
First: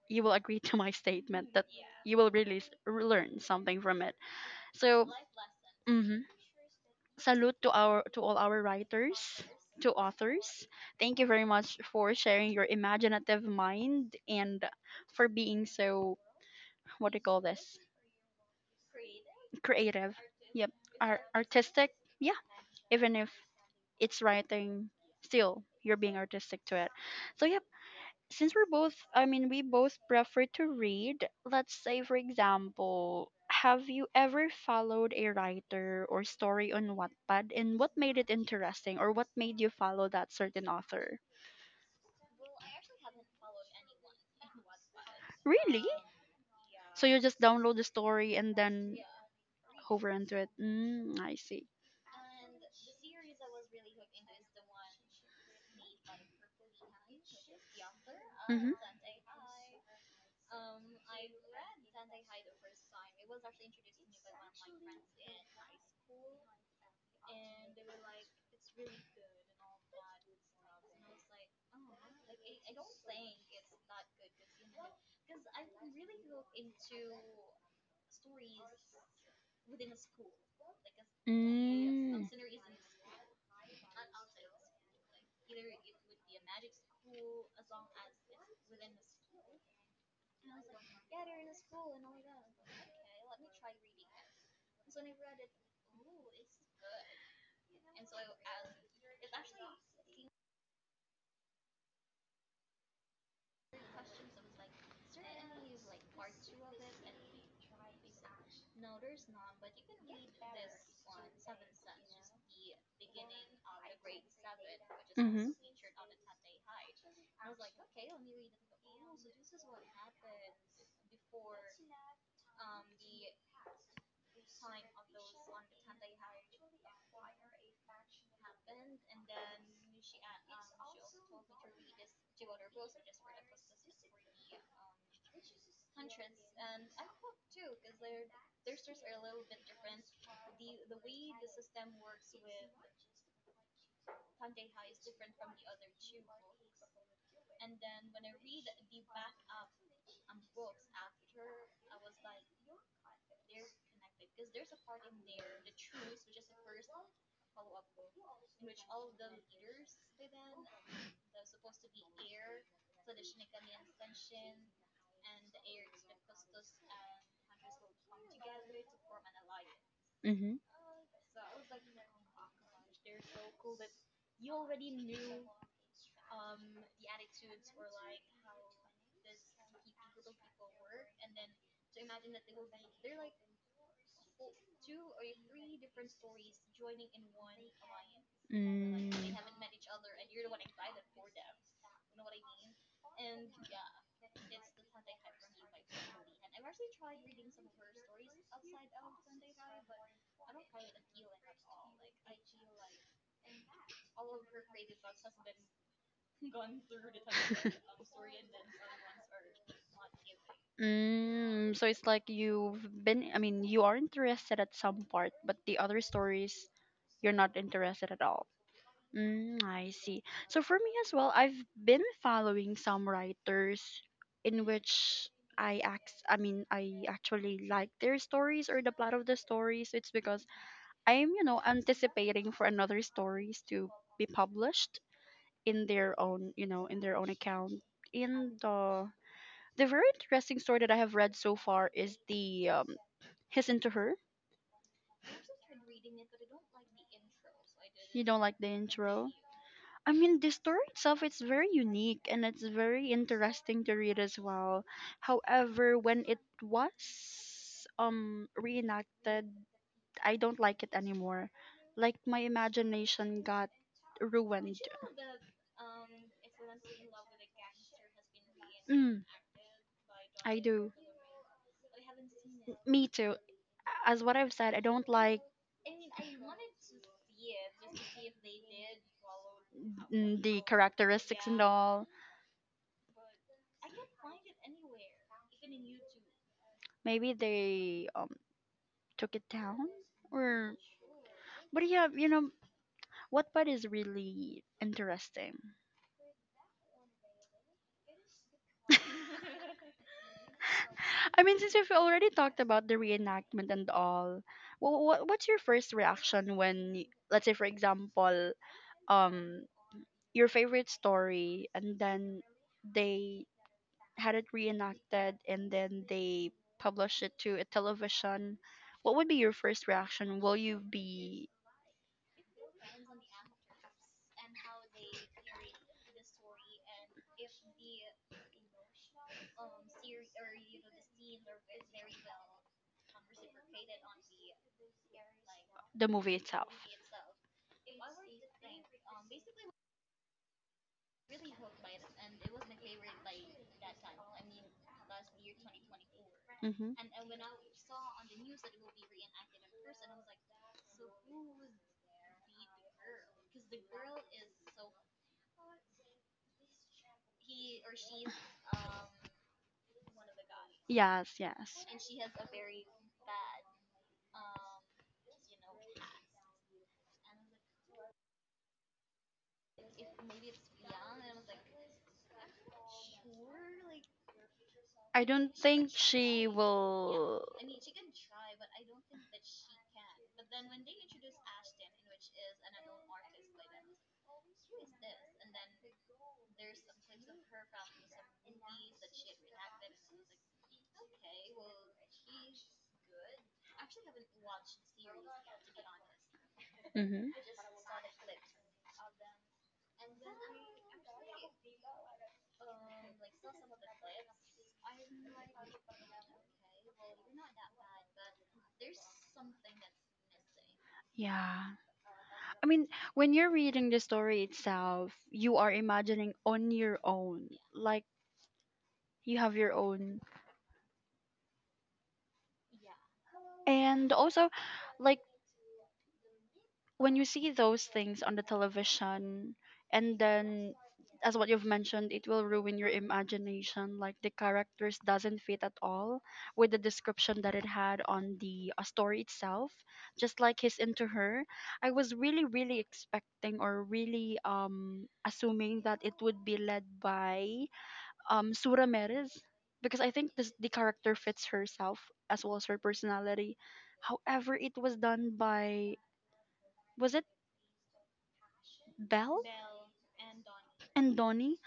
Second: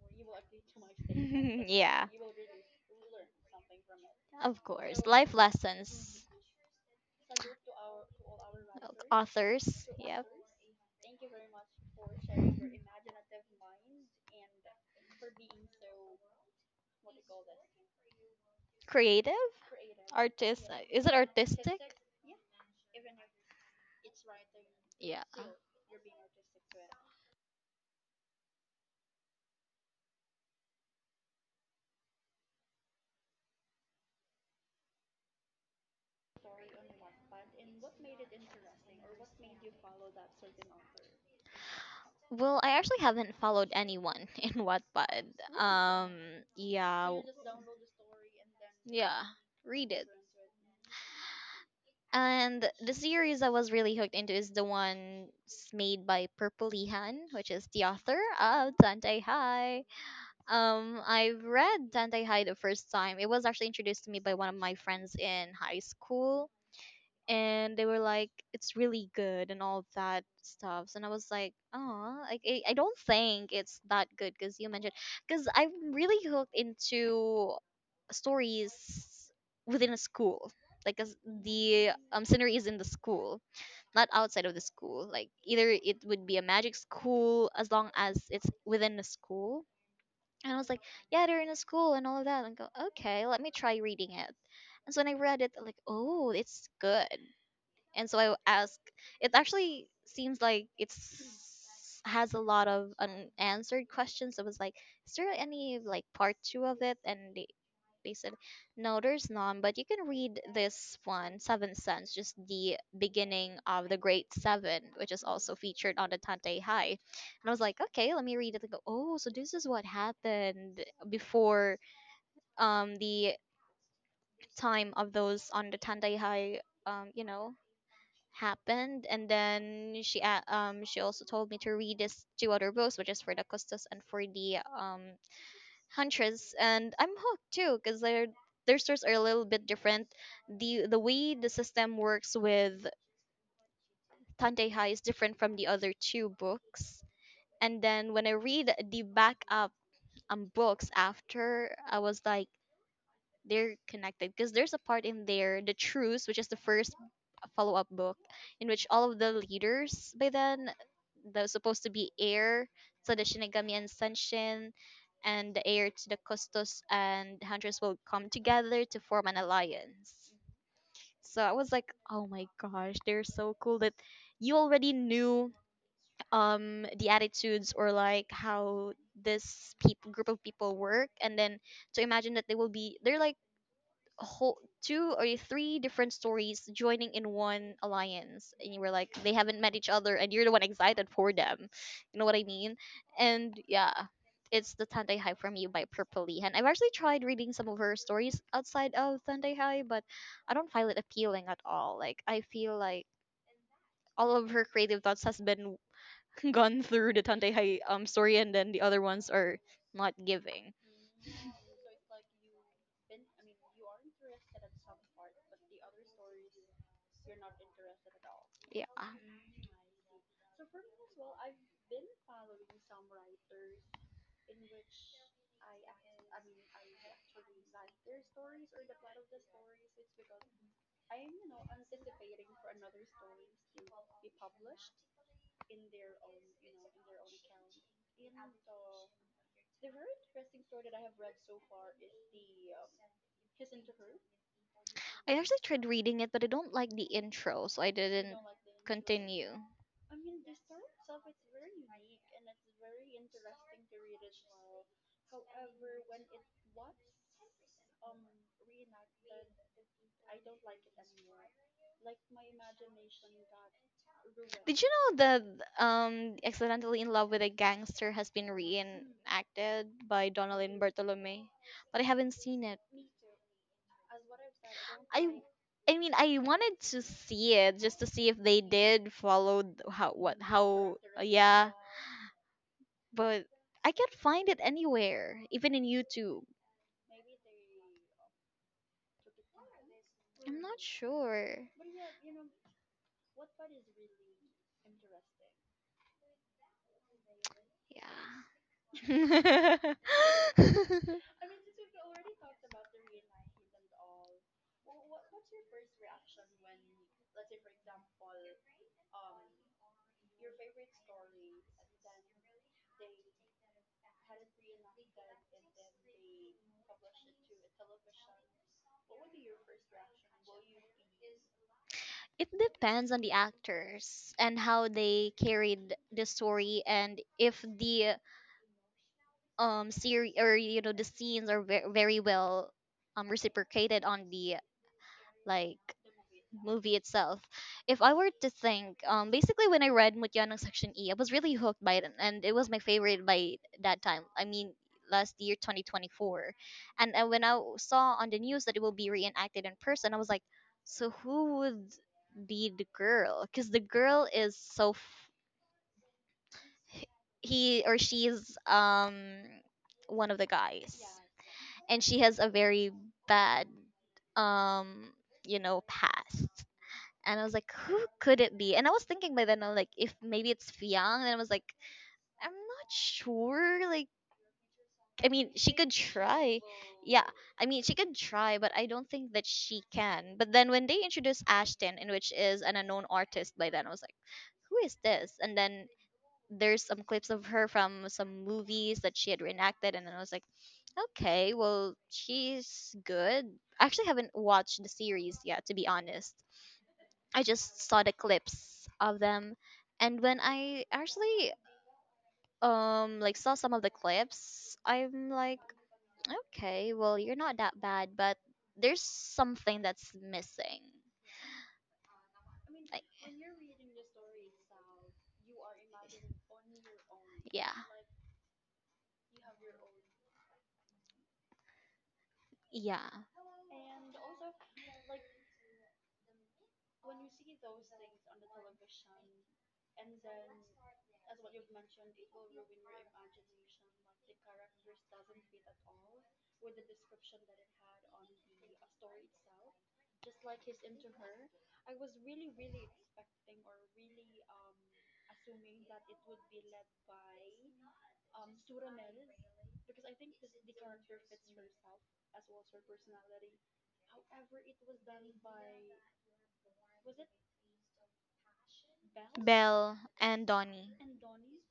Speaker 1: you will agree to my statement that
Speaker 2: Yeah,
Speaker 1: you will really learn something from it.
Speaker 2: of course.
Speaker 1: So,
Speaker 2: Life lessons.
Speaker 1: mhm, salute to our to all our writers,
Speaker 2: Authors.
Speaker 1: to
Speaker 2: Yep.
Speaker 1: authors. Thank you very much for sharing your imaginative mind and for being so, what do you call this?
Speaker 2: Creative.
Speaker 1: Creative.
Speaker 2: Artist.
Speaker 1: Yep.
Speaker 2: Is it
Speaker 1: Art,
Speaker 2: artistic?
Speaker 1: artistic. Yeah. Even if it's writing,
Speaker 2: Yeah.
Speaker 1: still you're being artistic to it. So yep. Since we're both, I mean, we both prefer to read. Let's say, for example, have you ever followed a writer or story on Wattpad, and what made it interesting, or what made you follow that certain author?
Speaker 2: Well, I actually haven't followed anyone in Wattpad.
Speaker 1: Really?
Speaker 2: Um. Yeah.
Speaker 1: So you just download the story and then
Speaker 2: Yeah. Read it.
Speaker 1: hover into it. Mm, I see.
Speaker 2: And the series I was really hooked into is the one made by Purple Ihan, which is the author
Speaker 1: Hmm.
Speaker 2: of Dante High. I've read Dante High the first time. It was actually introduced to me by one of my friends in high school, and they were like, "It's really good" and all that stuff. And I was like, "Oh, like, I don't think it's that good," because you mentioned, because I'm really hooked into stories within a school, like, as the
Speaker 1: Mm.
Speaker 2: scenery is in the school, not outside of the school, like, either it would be a magic school as long as it's within the school. And I was like, yeah, they're in a school and all of that, and go, okay, let me try reading it. And so when I read it, I'm like, oh, it's good. And so I asked, it actually seems like it's has a lot of unanswered questions. I was like, is there any, like, part 2 of it? And they said, no, there's none, but you can read this one, Seventh Sense, just the beginning of the Great Seven, which is also featured on the Tantei High. And I was like, okay, let me read it. I go, oh, so this is what happened before the time of those on the Tantei High, um, you know, happened. And then she she also told me to read this two other books, which is for the custos and for the hunches. And I'm hooked too, because their stores are a little bit different. The way the system works with tante hai is different from the other two books. And then when I read the backup, books after, I was like, they're connected, because there's a part in there, the truce, which is the first follow-up book, in which all of the leaders by then that was supposed to be heir to the shinigami and senshin, and the heir to the Costos and hunters will come together to form an alliance.
Speaker 1: Mm-hmm.
Speaker 2: So I was like, oh my gosh, they're so cool that you already knew the attitudes, or like how this peop group of people work. And then to imagine that they will be they're like, whole two or three different stories joining in one alliance, and you were like, they
Speaker 1: They.
Speaker 2: haven't met each other, and you're the one excited for them. You know what I mean. And yeah, it's the Tandai High from you by Purple Lee. I've actually tried reading some of her stories outside of Tandai High, but I don't find it appealing at all. Like, I feel like all of her creative thoughts has been gone through the Tandai High story, and then the other ones are not giving.
Speaker 1: Mm. So it's like you've been, I mean, you are interested at some part, but the other stories, you're not interested at all.
Speaker 2: Yeah.
Speaker 1: Mm, I see. So for me as well, I've been following some writers in which I mean I actually like their stories or the plot of the stories. It's because I'm, you know, anticipating for another stories to be published in their own, you know, in their own account. In the very interesting story that I have read so far is the His and to Her.
Speaker 2: I actually tried reading it, but I don't like the intro, so I
Speaker 1: You
Speaker 2: didn't
Speaker 1: don't like the intro?
Speaker 2: continue.
Speaker 1: I mean, the story itself is very unique and it's very interesting to read as well. However, when it was reenacted, I don't like it anymore. Like my imagination got
Speaker 2: Did
Speaker 1: ruined.
Speaker 2: you know that Accidentally in Love with a Gangster has been
Speaker 1: Mm,
Speaker 2: reenacted by
Speaker 1: I
Speaker 2: Donalyn
Speaker 1: do.
Speaker 2: Bartolome? But I haven't seen it.
Speaker 1: Me too. As what I've said, I don't
Speaker 2: I
Speaker 1: like.
Speaker 2: I mean I wanted to see it just to see if they did follow th- how what
Speaker 1: Mm, the
Speaker 2: how
Speaker 1: characteristics and
Speaker 2: yeah,
Speaker 1: all.
Speaker 2: but I can't find it anywhere, even in YouTube.
Speaker 1: Maybe they took it down,
Speaker 2: I'm
Speaker 1: or
Speaker 2: not sure.
Speaker 1: but yeah, you know, Wattpad is really interesting.
Speaker 2: Yeah. It
Speaker 1: I mean, since we've already talked about the reenactment and all, what's your first reaction when, let's say, for example, um, your favorite story, and then they had it reenacted, and then they published it to a television? What would be your first reaction? Will you be
Speaker 2: depends on the actors and how they carried the story, and if the series, or, you know, the scenes are very well reciprocated on the, like,
Speaker 1: the movie itself.
Speaker 2: movie itself. If I were to think, basically when I read Mutyanang Section E, I was really hooked by it, and it was my favorite by that time. I mean, last year, 2024,
Speaker 1: Hmm.
Speaker 2: and when I saw on the news that it will be reenacted in person, I was like, so who would be the girl? Because the girl is so he or she is, one of the guys,
Speaker 1: Yes, yes.
Speaker 2: and she has a very bad, um past. And I was like, who could it be? And I was thinking by then, I was like, if maybe it's Fiang, and I was like, I'm not sure. Like,
Speaker 1: I
Speaker 2: I mean,
Speaker 1: don't
Speaker 2: she could
Speaker 1: think she
Speaker 2: try. Yeah,
Speaker 1: will.
Speaker 2: I mean, she could try, but I don't think that she can. But then when they introduced Ashton, in which is an unknown artist by then, I was like, who is this? And then there's some clips of her from some movies that she had reenacted, and then I was like, okay, well, she's good. I actually haven't watched the series yet, to be honest.
Speaker 1: Mm-hmm.
Speaker 2: I just saw the clips of them, and when I actually like saw some of the clips, I'm like, okay, well, you're not that bad, but there's something that's missing.
Speaker 1: Yeah. I mean,
Speaker 2: Like,
Speaker 1: when you're reading the story itself, you are imagining on your own.
Speaker 2: yeah,
Speaker 1: Like, you have your own.
Speaker 2: yeah,
Speaker 1: And also, like when you see those things on the television, and then as what you've mentioned, it will ruin your imagination. Like the characters doesn't fit at all with the description that it had on the story itself. Just like he's into her, I was really, really expecting, or really assuming that it would be led by Sura Meres, because I think this, the character fits herself as well as her personality. However, it was done by, was it Belle
Speaker 2: Belle and Donnie,
Speaker 1: and Donnie?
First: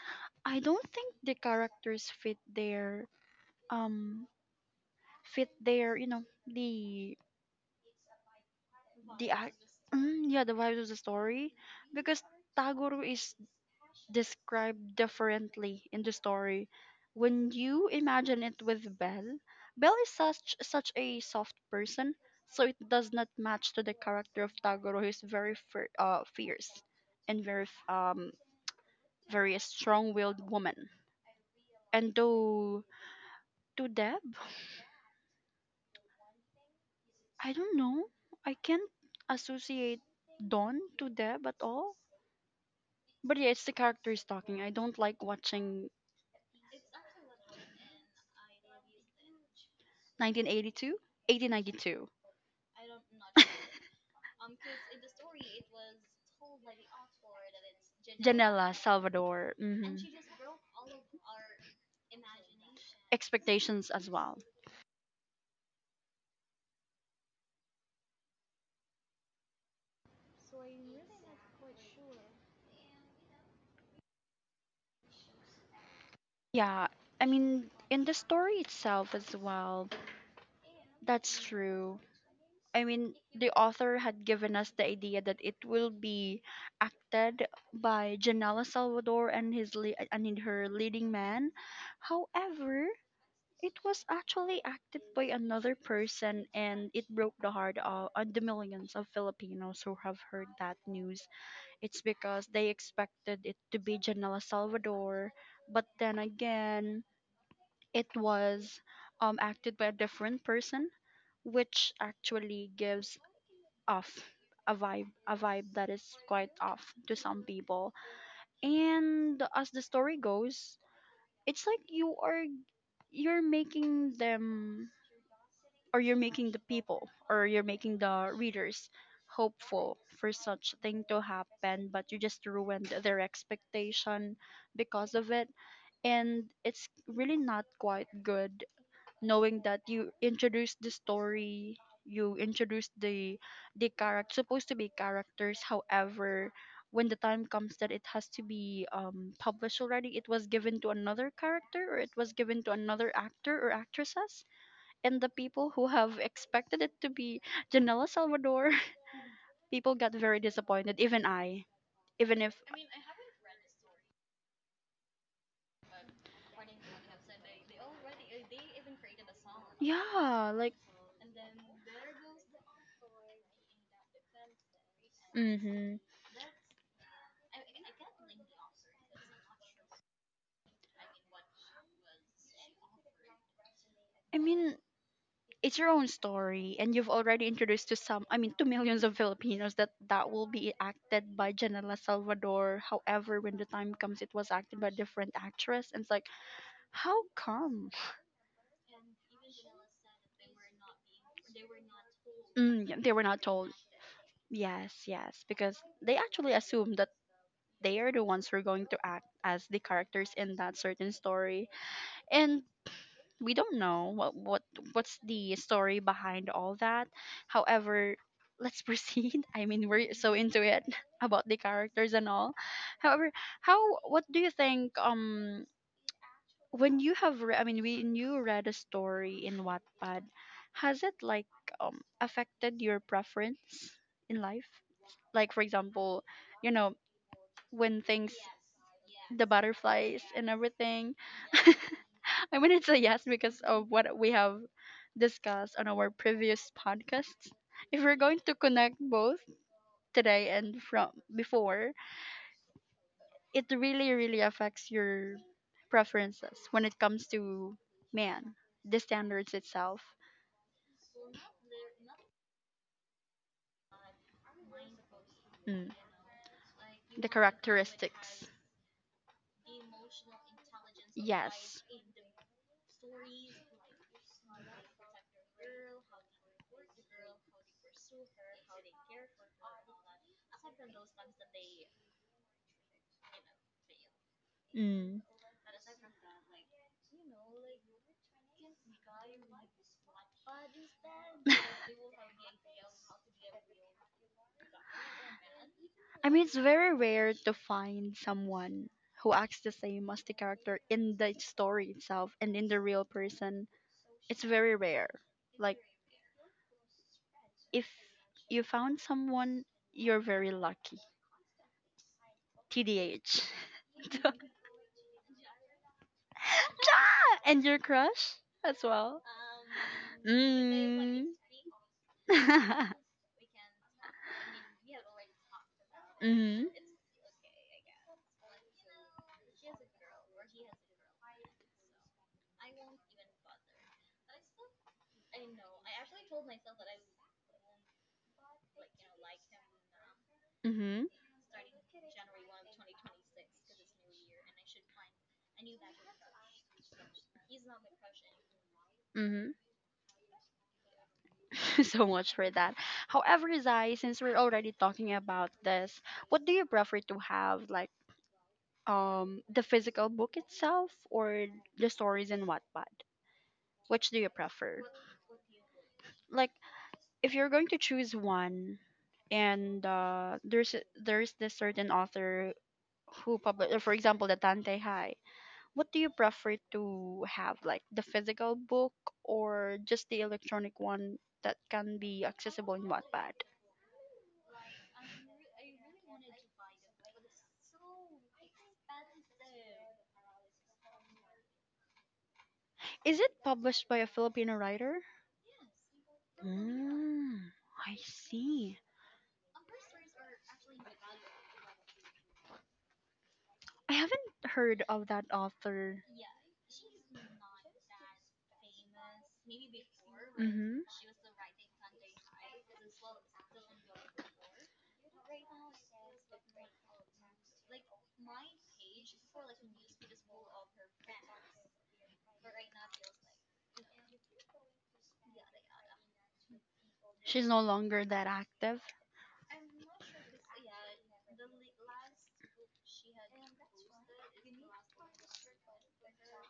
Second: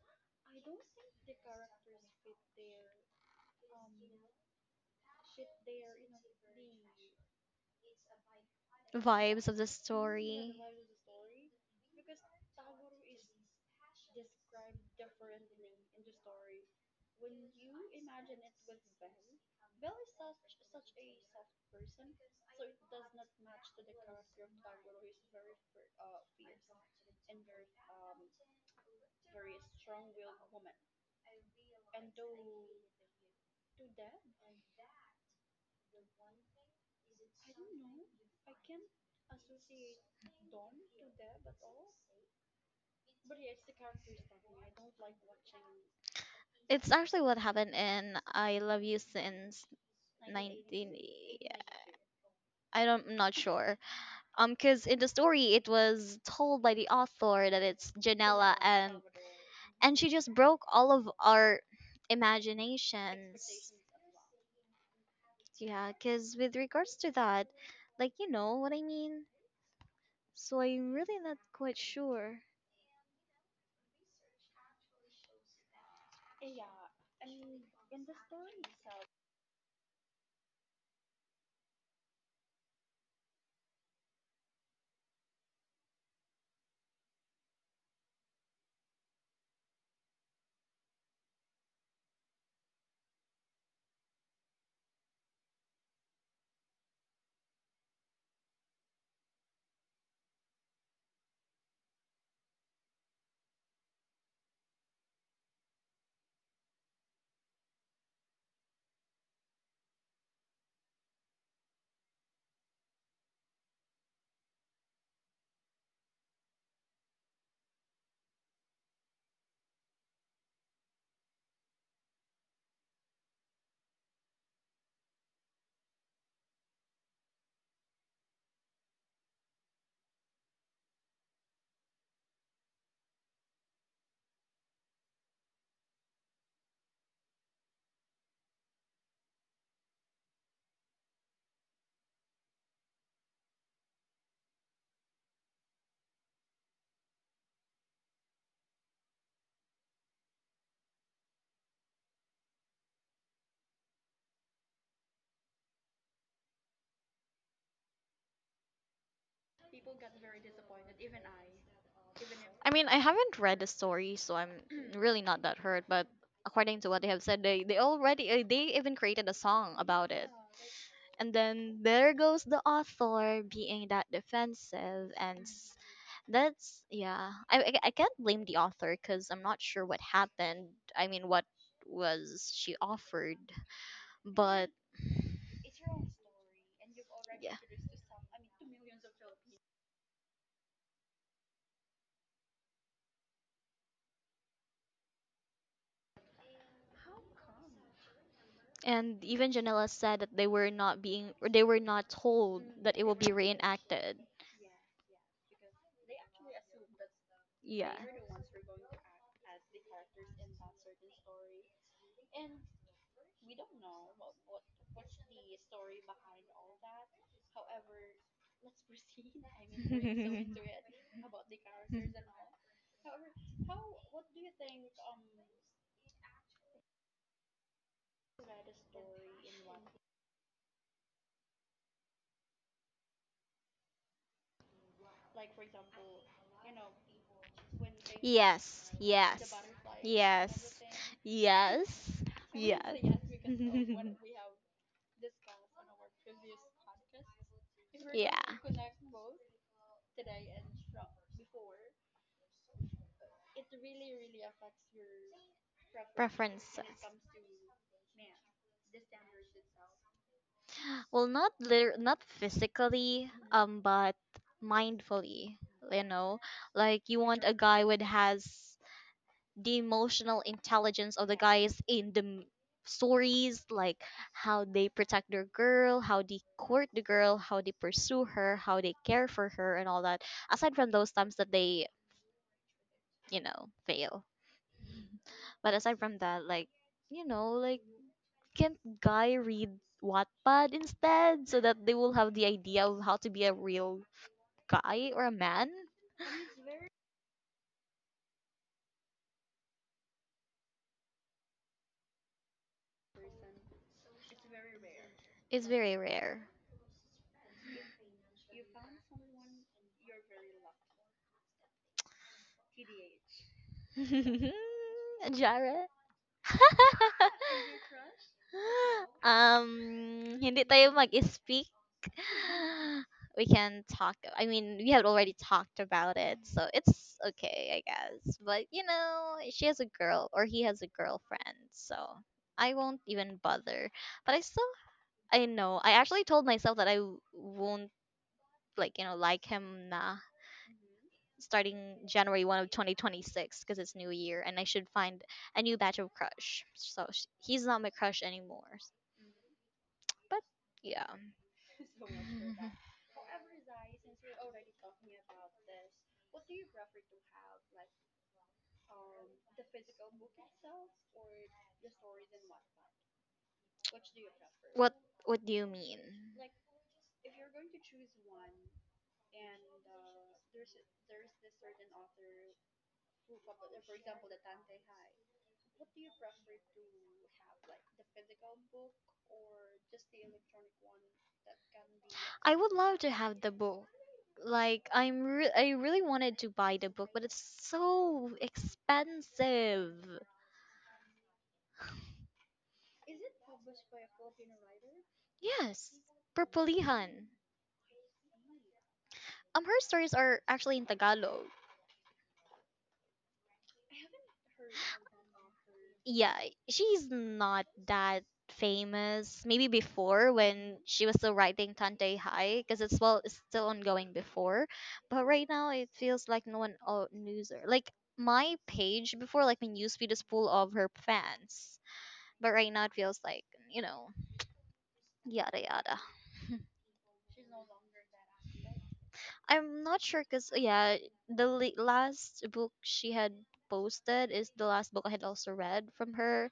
Speaker 1: I don't think the characters fit their um fit their, you know, the
Speaker 2: vibes
Speaker 1: act,
Speaker 2: of the
Speaker 1: mm, yeah, the
Speaker 2: story.
Speaker 1: vibes of the story, because Tagoro is described differently in the story. When you imagine it with Belle, Belle is such a soft person, so it does not match to the character of Tagoro, who's very fierce and very very strong-willed woman. And though to Deb, I don't know, I can't associate Dawn to Deb at all. But yeah, it's the characters talking. I don't like watching
Speaker 2: It's actually what happened in I Love You Since 19.
Speaker 1: 1982,
Speaker 2: Yeah,
Speaker 1: 1892.
Speaker 2: I don't, I'm not sure. Because in the story, it was told by the author that it's Janela,
Speaker 1: Janela
Speaker 2: and
Speaker 1: Salvador.
Speaker 2: and
Speaker 1: Hmm.
Speaker 2: she just broke all of our imaginations.
Speaker 1: Expectations as well.
Speaker 2: Yeah, because with regards to that, like, you know what I mean. So I'm really not quite sure.
Speaker 1: Yeah, I mean, in the story itself as well, that's true. I mean, the author had given us the idea that it will be acted by Janela Salvador and and her leading man. However, it was actually acted by another person and it broke the heart of on the millions of Filipinos who have heard that news. It's because they expected it to be Janela Salvador, but then again, it was acted by a different person, which actually gives off a vibe that is quite off to some people. And as the story goes, it's like you're making them, or you're making the people, or you're making the readers hopeful for such thing to happen, but you just ruined their expectation because of it. And it's really not quite good, knowing that you introduced the story, you introduced the character supposed to be characters. However, when the time comes that it has to be published already, it was given to another character, or it was given to another actor or actresses. And the people who have expected it to be Janela Salvador, people got very disappointed. Even I, even if
Speaker 2: I mean, I haven't read the story, so I'm really not that hurt. But according to what they have said, they even created a song about it.
Speaker 1: yeah, like,
Speaker 2: And then there goes the author being that defensive, and
Speaker 1: mm-hmm.
Speaker 2: that's yeah. I can't blame the author because I'm not sure what happened. I mean, what was she offered?
Speaker 1: I
Speaker 2: But
Speaker 1: mean, it's your own story, and you've already
Speaker 2: yeah.
Speaker 1: introduced to some, I mean, to millions of Filipinos that that will be acted by Janela Salvador. However, when the time comes, it was acted by a different actress, and it's like, how come?
Speaker 2: And even Janela said that they were not being, or they were not told
Speaker 1: Mm, yeah,
Speaker 2: that it
Speaker 1: they
Speaker 2: will
Speaker 1: were
Speaker 2: be
Speaker 1: not told.
Speaker 2: reenacted.
Speaker 1: Yes, yes, because they actually assumed that
Speaker 2: Yeah.
Speaker 1: they are the ones who are going to act as the characters in that certain story, and we don't know what's the story behind all that. However, let's proceed. I mean, we're so into it about the characters and all. However, how what do you think? When you have I mean when you read a story in Wattpad, has it like affected your preference in life? Like for example, you know, when things,
Speaker 2: Yes,
Speaker 1: the
Speaker 2: yes,
Speaker 1: butterflies and
Speaker 2: yes,
Speaker 1: everything.
Speaker 2: yes,
Speaker 1: I mean it's a
Speaker 2: yes.
Speaker 1: yes because of what we have discussed on our previous podcasts. If we're going
Speaker 2: Yeah.
Speaker 1: to connect both today and from before, it really really affects your preferences
Speaker 2: Preferences.
Speaker 1: when it comes to man, the standards itself.
Speaker 2: Well, not liter- not physically, but mindfully.
Speaker 1: Mm,
Speaker 2: You know, like you
Speaker 1: the
Speaker 2: want a guy with
Speaker 1: characteristics.
Speaker 2: has the emotional intelligence of the guys
Speaker 1: Yes.
Speaker 2: in the m- stories, like how they protect their girl, how they court the girl, how they pursue her, how they care for her, and all that, aside from those times that they, fail.
Speaker 1: Mm.
Speaker 2: But aside from that, like, you know like can't guy read Wattpad instead, so that they will have the idea of how to be a real guy or a man?
Speaker 1: I mean, it's very rare to find someone who acts the same as the character in the story itself and in the real person. It's very rare.
Speaker 2: It's
Speaker 1: Like,
Speaker 2: very rare.
Speaker 1: if you found someone, you're very lucky. TDH.
Speaker 2: Jara.
Speaker 1: and your crush as well.
Speaker 2: Hindi tayo
Speaker 1: Mm.
Speaker 2: mag-speak. We can talk. I mean, we
Speaker 1: Mm-hmm.
Speaker 2: had already talked about it, so it's okay, I guess. But you know, she has a girl, or he has a girlfriend, so I won't even bother. But I still, I know. I actually told myself that I w- won't, like him nah,
Speaker 1: Mm-hmm,
Speaker 2: starting January one of 2026, because it's New Year and I should find a new batch of crush. So sh- he's not my crush anymore.
Speaker 1: mm-hmm.
Speaker 2: But yeah.
Speaker 1: So much for that. However, Zai, since we're already talking about this, what do you prefer to have, like the physical book itself, or the stories in Wattpad? Which do you prefer?
Speaker 2: what what do you mean?
Speaker 1: Like, if you're going to choose one, and there's this certain author who published, for example, the Tante Hai. What do you prefer to have, like the physical book or just the electronic one that can be
Speaker 2: I would
Speaker 1: accessible in
Speaker 2: love to
Speaker 1: Wattpad?
Speaker 2: have the book. Like, I'm re- I really wanted to buy the book, but it's so expensive.
Speaker 1: Is it published by a Filipino writer?
Speaker 2: Yes, Purpulihan.
Speaker 1: Mm, I see.
Speaker 2: Her stories are actually in Tagalog.
Speaker 1: I haven't heard of that author.
Speaker 2: Yeah, she's not that famous. Maybe before, when
Speaker 1: Mm-hmm.
Speaker 2: she was still writing Tante High, because it's, well, it's still ongoing before. But right now, it feels like no one knows her. Like, my page before, like my newsfeed is full of her fans. But right now, it feels like, you know, yada yada.
Speaker 1: She's no longer that active.
Speaker 2: I'm not sure, cause yeah, the la- last book she had posted is the last book I had also read from her,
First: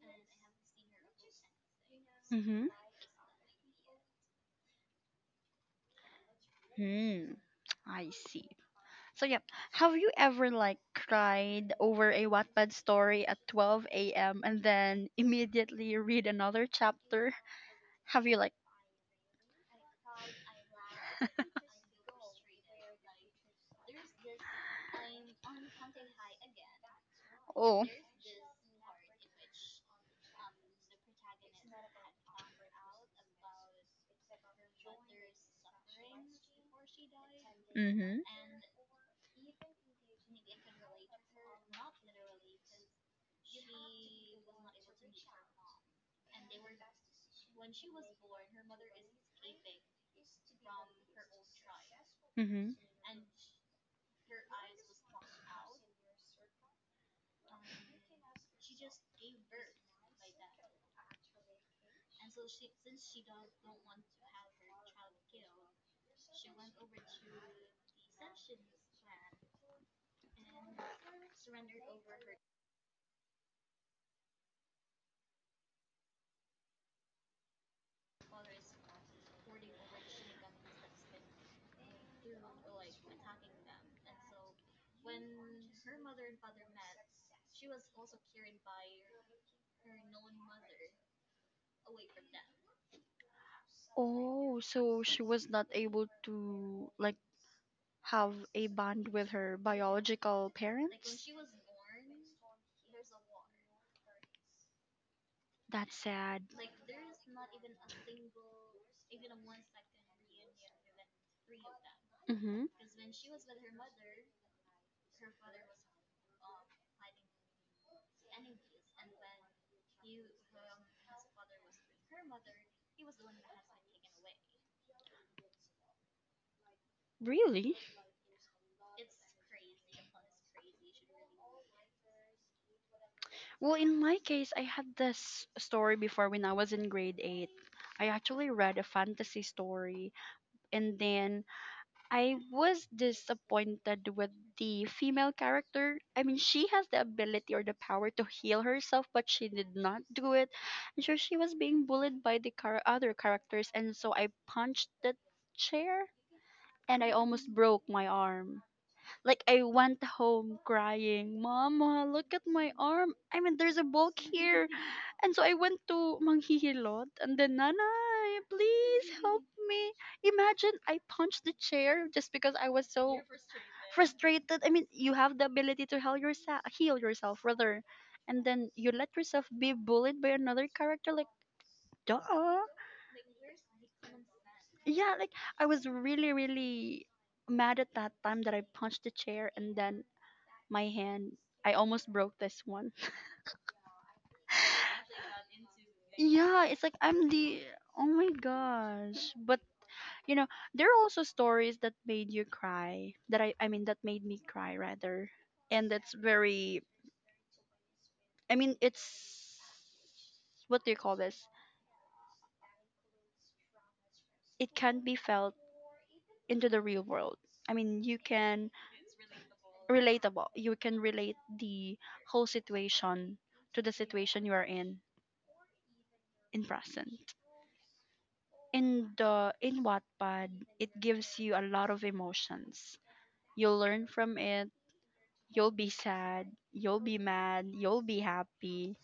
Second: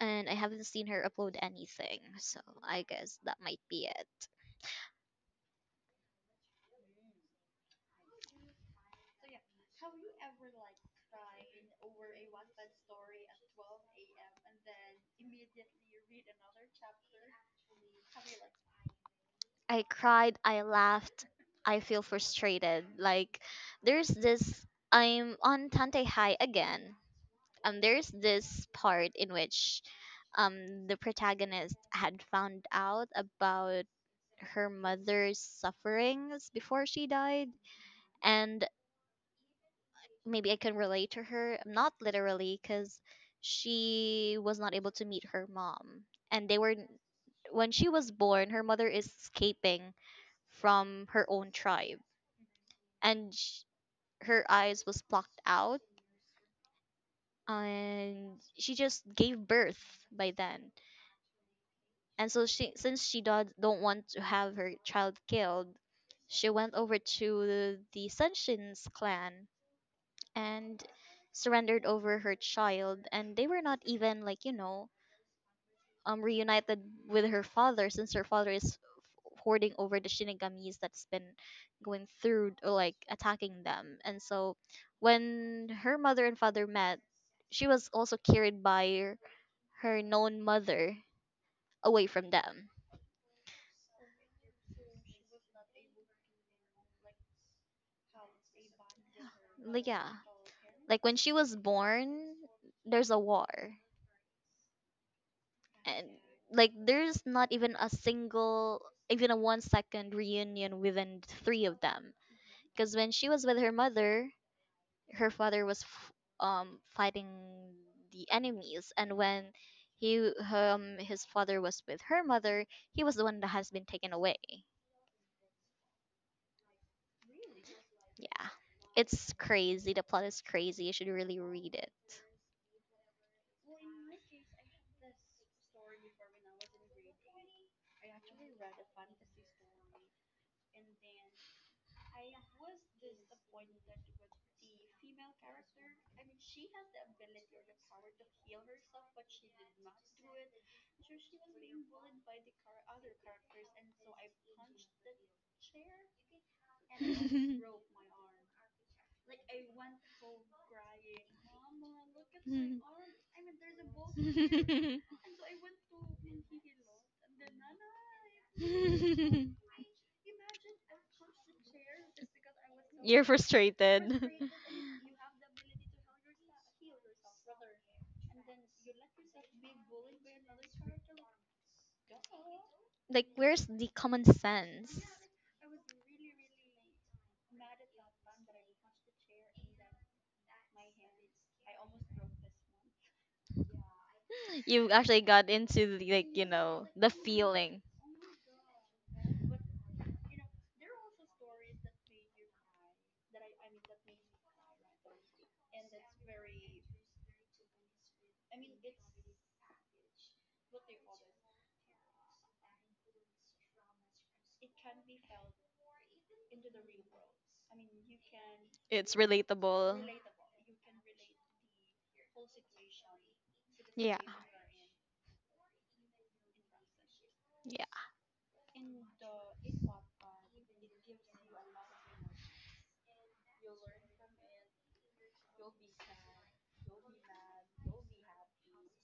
Speaker 2: and I haven't seen her upload anything. So
Speaker 1: Mm-hmm.
Speaker 2: I guess that might be it.
Speaker 1: Hmm. I see. So yeah, have you ever like cried over a Wattpad story at 12 a.m. and then immediately read another chapter? Have you like?
Speaker 2: I cried, I laughed, I feel frustrated. Like, there's this, I'm on Tante High again.
Speaker 1: Oh,
Speaker 2: There's this part in which the protagonist had found out about her mother's sufferings before she died,
Speaker 1: mm-hmm,
Speaker 2: and maybe I can relate to her, not literally, cuz she was not able to meet her mom, and they were, when she was born, her mother is escaping from her own tribe,
Speaker 1: mm-hmm.
Speaker 2: and sh- her eyes was plucked out, and she just gave birth by then. And so she, since she do- don't want to have her child killed, she went over to the Sunshin's clan and surrendered over her child, and they were not even, like, you know, reunited with her father, since her father is hoarding over the shinigamis that's been going through or like attacking them. And so when her mother and father met, she was also carried by her known mother away from them.
Speaker 1: Oh, so she was not able to like have a bond with her
Speaker 2: Like yeah,
Speaker 1: biological
Speaker 2: like when
Speaker 1: parents?
Speaker 2: she was born there's a war,
Speaker 1: That's
Speaker 2: and
Speaker 1: sad.
Speaker 2: like there's not even a single, even a 1 second reunion within the three of them,
Speaker 1: Mm-hmm.
Speaker 2: because when she was with her mother, her father was f- fighting the enemies, and when he his father was with her mother, he was the one that has been taken away.
Speaker 1: Really?
Speaker 2: Yeah, it's crazy, the plot is crazy, you should really read it.
Speaker 1: Well, in my case, I had this story before when I was in grade 8. I actually read a fantasy story and then I was disappointed with the female character. I mean, she has the ability or the power to heal herself, but she did not do it. And so she was being bullied by the other characters, and so I punched the chair and I almost broke my arm. Like I went home crying, Mama, look at my arm. I mean, there's a bulk here. And so I went to Manghihilot and then, Nanay, please help me. Imagine I punched the chair just because I was so
Speaker 2: You're frustrated.
Speaker 1: frustrated. I mean, you have the ability to heal yourself rather. And then you let yourself be bullied by another character, like, duh.
Speaker 2: Like, where's the common sense?
Speaker 1: Yeah, like I was really mad at that time that I punched the chair and then my hand, I almost broke this one.
Speaker 2: You actually got into the, like, you
Speaker 1: Yeah, it's
Speaker 2: know,
Speaker 1: like
Speaker 2: the
Speaker 1: I'm the,
Speaker 2: feeling.
Speaker 1: oh my gosh. But, you know, there are also stories that made you cry, that I mean, that made me cry rather. And it's very, I mean, it's what do you call this? It can be felt into the real world. I mean, you can
Speaker 2: It's relatable.
Speaker 1: relatable. You can relate the whole situation to the
Speaker 2: Yeah.
Speaker 1: situation you are in present.
Speaker 2: Yeah.
Speaker 1: In Wattpad, it gives you a lot of emotions. You'll learn from it. You'll be sad. You'll be mad. You'll be happy.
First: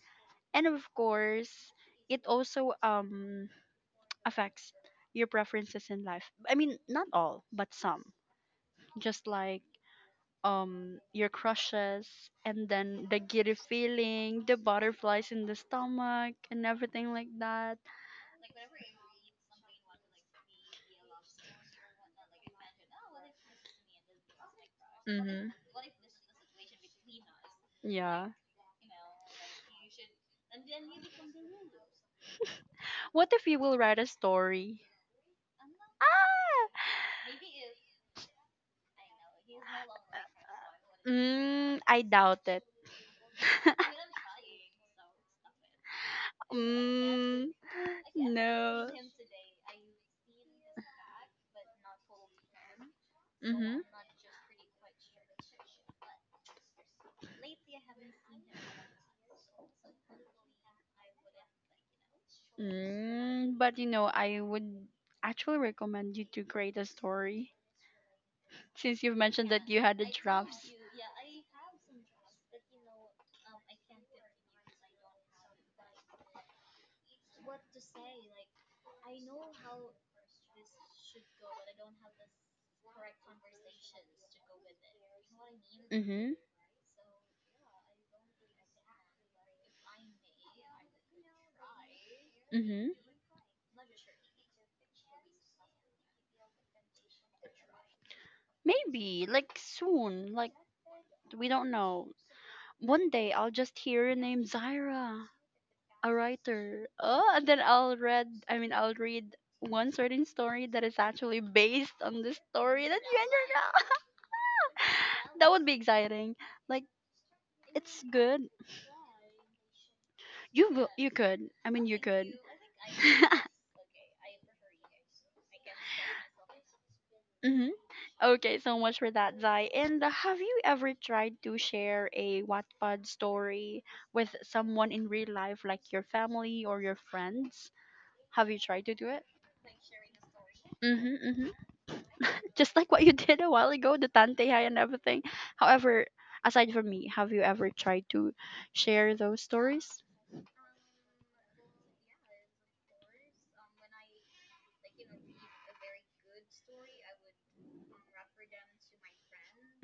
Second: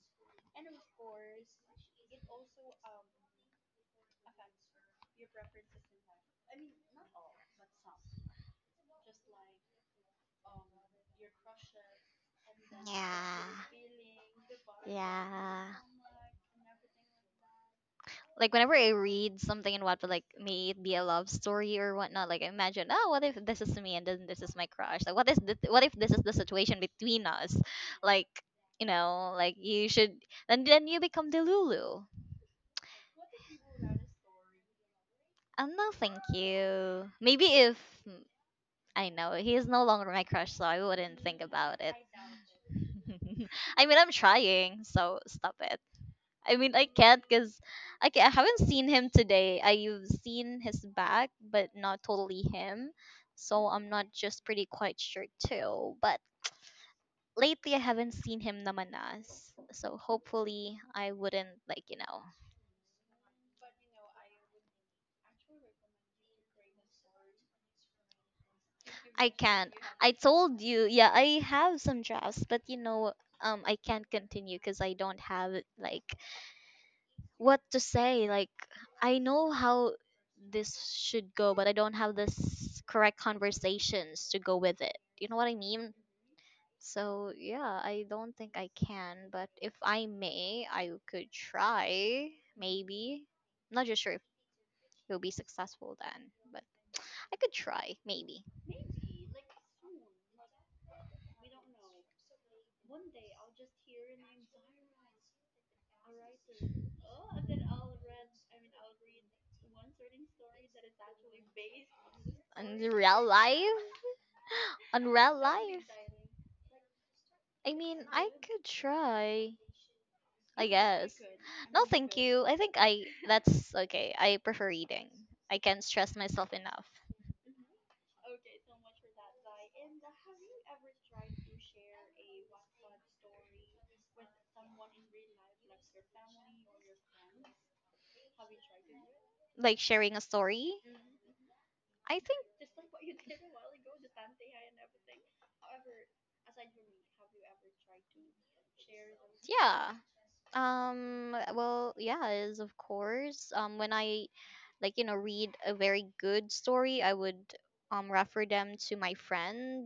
Speaker 1: And of course, it also affects your preferences in life. I mean, not all, but some. Just like your crushes and then the
Speaker 2: Yeah.
Speaker 1: giddy feeling, the butterflies in the
Speaker 2: Yeah.
Speaker 1: stomach and everything like that.
Speaker 2: Like whenever I read something in Wattpad, like may it be a love story or whatnot, like I imagine, oh, what if this is me and then this is my crush? Like, what is
Speaker 1: Mhm.
Speaker 2: this, what if this is the situation between us? Like,
Speaker 1: Yeah.
Speaker 2: you know, like you should, and then you become Delulu.
Speaker 1: What if you will write a story?
Speaker 2: Oh no,
Speaker 1: Ah!
Speaker 2: thank you. Maybe if I know he is no longer my crush, so I wouldn't think
Speaker 1: Mm,
Speaker 2: about it.
Speaker 1: I doubt it.
Speaker 2: I mean, I'm trying, so stop it. I mean, I can't
Speaker 1: Mm,
Speaker 2: because I, ca- I haven't
Speaker 1: no.
Speaker 2: seen him today. I've seen his back, but not totally him. So I'm not just pretty quite sure too. But lately, I haven't seen him namanas. So hopefully, I wouldn't, like, you know.
Speaker 1: Mm, but you know, I would actually recommend you to create a story since you've
Speaker 2: I
Speaker 1: mentioned that
Speaker 2: can't.
Speaker 1: you had the
Speaker 2: I told
Speaker 1: drafts.
Speaker 2: you, yeah, I have some drafts, but you know, I can't continue because I don't have, like, what to say. Like, I know how this should go, but I don't have this correct conversations to go with it. You know what I mean?
Speaker 1: Mm-hmm.
Speaker 2: So yeah, I don't think I can, but if I may, I could try.
Speaker 1: Mm-hmm.
Speaker 2: Maybe. I'm not just sure if it'll be successful then, but I could try. Maybe.
Speaker 1: Maybe, like soon, like we don't know. One day I'll just hear your name, Zaira, a writer. Oh, and then I'll read, I mean, I'll read one certain story that is actually based on the
Speaker 2: In the
Speaker 1: story that you
Speaker 2: real
Speaker 1: and your
Speaker 2: life?
Speaker 1: girl.
Speaker 2: On real
Speaker 1: That would be
Speaker 2: life?
Speaker 1: exciting. Like,
Speaker 2: I
Speaker 1: it's
Speaker 2: mean, I
Speaker 1: good.
Speaker 2: could try. I
Speaker 1: You will, you
Speaker 2: guess.
Speaker 1: could. I
Speaker 2: No,
Speaker 1: mean, you
Speaker 2: thank
Speaker 1: could.
Speaker 2: you. I think I that's okay. I prefer reading. I can't stress myself enough.
Speaker 1: Mhm. Okay, so much for that, Zai. And have you ever tried to share a Wattpad story with someone in real life, like your family or your friends? Have you tried to do it?
Speaker 2: Like sharing a story.
Speaker 1: Mm-hmm, mm-hmm.
Speaker 2: I think
Speaker 1: Just like what you did a while ago, the Tante and everything. However, aside from me, have you ever tried to share those
Speaker 2: yeah.
Speaker 1: stories?
Speaker 2: Well, yeah, is of course. When I, like, you know, read a very good story, I would refer them to my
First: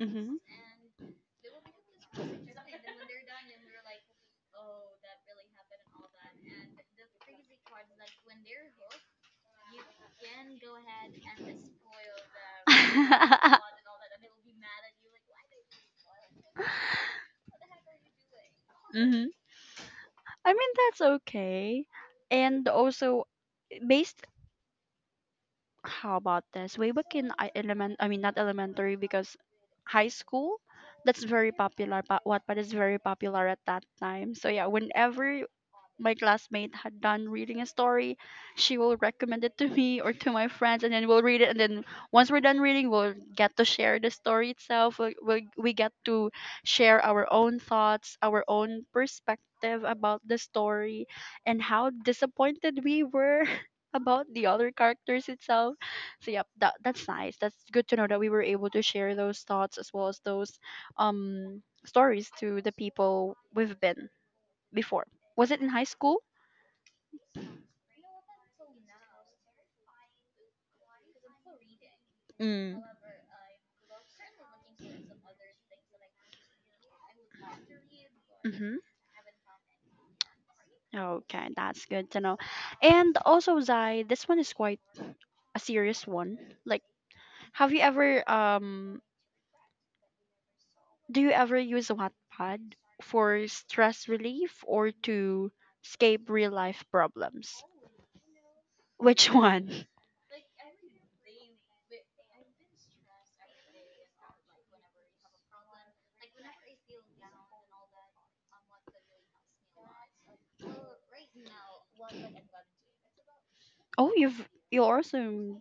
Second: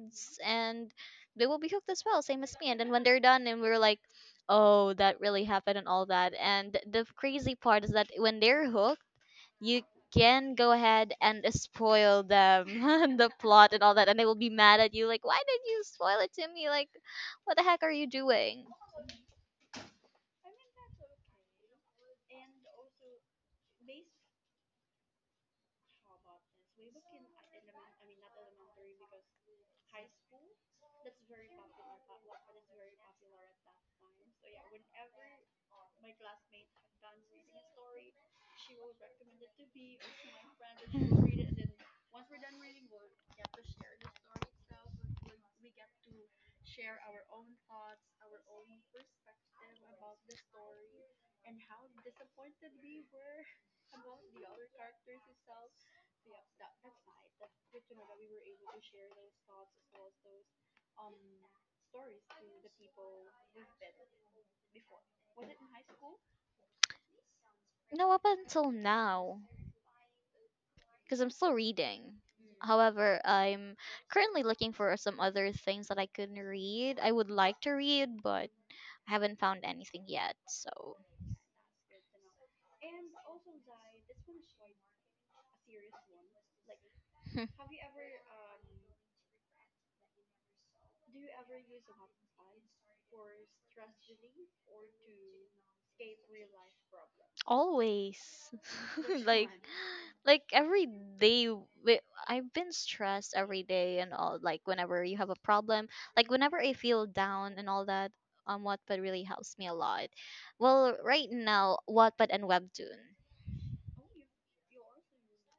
Speaker 1: Mm-hmm.
Speaker 2: and they will be hooked as well, same as me, and then when they're done and we're like, oh that really happened and all that. And the crazy part is that when they're hooked, you can go ahead and spoil them the plot and all that, and they will be mad at you, like why did you spoil it to me, like what the heck are you doing?
Speaker 1: I mean, that's okay. And also, based, how about this? Way back in I element, I mean, not elementary, because high school, that's very popular. But Wattpad is very popular at that time. So yeah, whenever my classmate had done reading a story, she will recommend it to me or to my friends, and then we'll read it. And then once we're done reading, we'll get to share the story itself. We we'll, we get to share our own thoughts, our own perspective about the story, and how disappointed we were about the other characters itself. So yep, that's nice. That's good to know that we were able to share those thoughts as well as those stories to the people we've been before. Was it in high school?
Speaker 2: No, up until now, because I'm still reading.
Speaker 1: Mm.
Speaker 2: However, I'm currently looking for some other things that I could read. I would like to read, but
Speaker 1: Mm-hmm.
Speaker 2: I haven't found anything yet. So,
Speaker 1: Okay, that's good to know. And also, Zai, this one is quite a serious one. Like, have you ever do you ever use Wattpad for stress relief or to escape real life problems?
Speaker 2: always.
Speaker 1: Which
Speaker 2: Like.
Speaker 1: one?
Speaker 2: Like, every day wi- I've been stressed every day and all, like whenever you have a problem, like whenever I feel down and all that, Wattpad really helps me a lot. Well, right now Wattpad and Webtoon.
Speaker 1: Oh, you've you also in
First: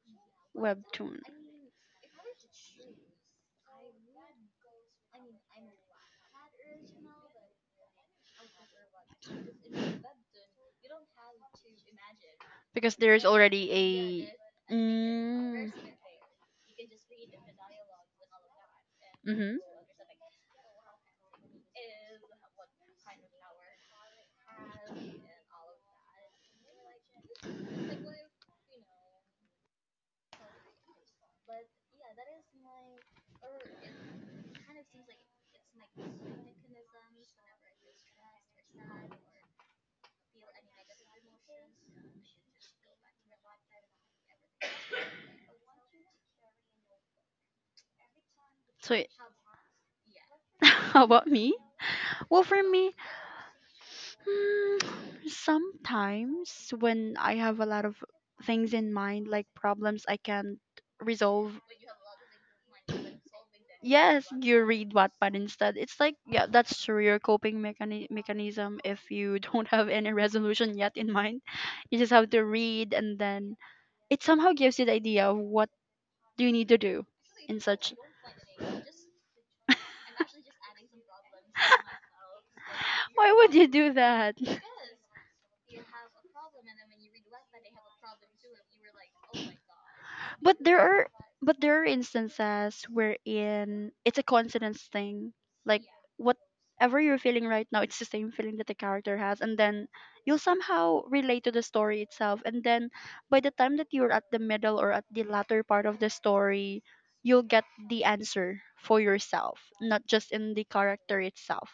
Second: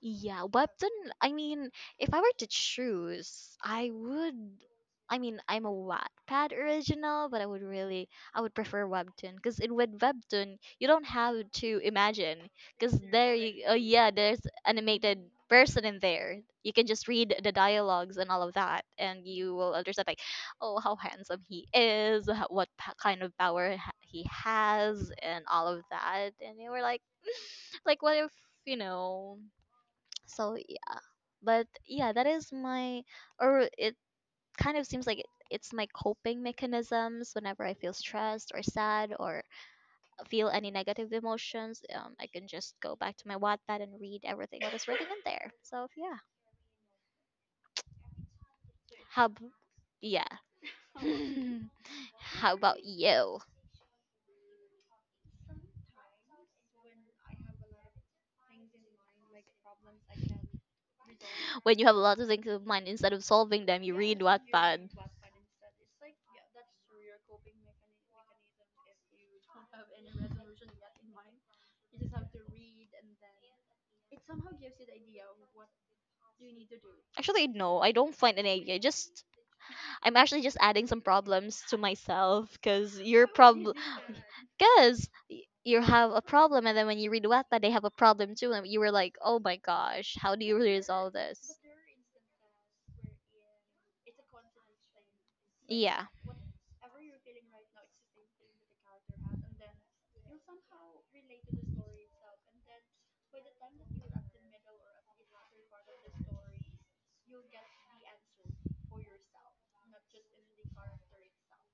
Speaker 2: Yeah, Webtoon,
Speaker 1: webtoon
Speaker 2: I mean, if I were to choose I would, I mean, I'm a Wattpad original, but I would really, I would prefer Webtoon, because in with Webtoon you don't have to imagine, because
Speaker 1: because there is
Speaker 2: there you,
Speaker 1: already
Speaker 2: oh yeah, there's
Speaker 1: a.
Speaker 2: animated
Speaker 1: Mm,
Speaker 2: person in there. You can just read the dialogues and all of that, and you
Speaker 1: mm-hmm.
Speaker 2: will understand like, oh, how handsome he is, h- what p- kind of power ha- he has, and all of that. And you were like, like what if you know? So yeah, but yeah, that is my, or it kind of seems like it's my coping mechanisms whenever I feel stressed or sad or feel any negative emotions. I can just go back to my Wattpad and read everything that is written in there. So yeah,
Speaker 1: So it-
Speaker 2: how ab- yeah.
Speaker 1: how about me? Well,
Speaker 2: How
Speaker 1: for
Speaker 2: about
Speaker 1: me,
Speaker 2: you?
Speaker 1: hmm, sometimes when I have a lot of things in mind, like problems I can't resolve,
Speaker 2: When you have a lot of things in mind, instead of solving them, you read
Speaker 1: yes you
Speaker 2: Wattpad.
Speaker 1: read Wattpad instead, it's like yeah that's true your mechanism if you don't have any resolution yet in mind, you just have to read and then it somehow gives you the idea of what you need to do
Speaker 2: Actually,
Speaker 1: in
Speaker 2: no, I
Speaker 1: such.
Speaker 2: don't find any. Idea. I just, I'm actually just adding some problems to myself, because you're
Speaker 1: Why would
Speaker 2: prob,
Speaker 1: you do that?
Speaker 2: because you have a problem and then when you read Wattpad they have a problem too and you were like, "Oh my gosh, how do you
Speaker 1: But there are,
Speaker 2: resolve
Speaker 1: but
Speaker 2: this?"
Speaker 1: there are instances wherein it's a coincidence thing. Like
Speaker 2: Yeah.
Speaker 1: whatever you're feeling right now, it's the same feeling that the character has, and then you'll somehow relate to the story itself. And then by the time that you're at the middle or at the latter part of the story, you'll get the answer for yourself, not just in the character itself,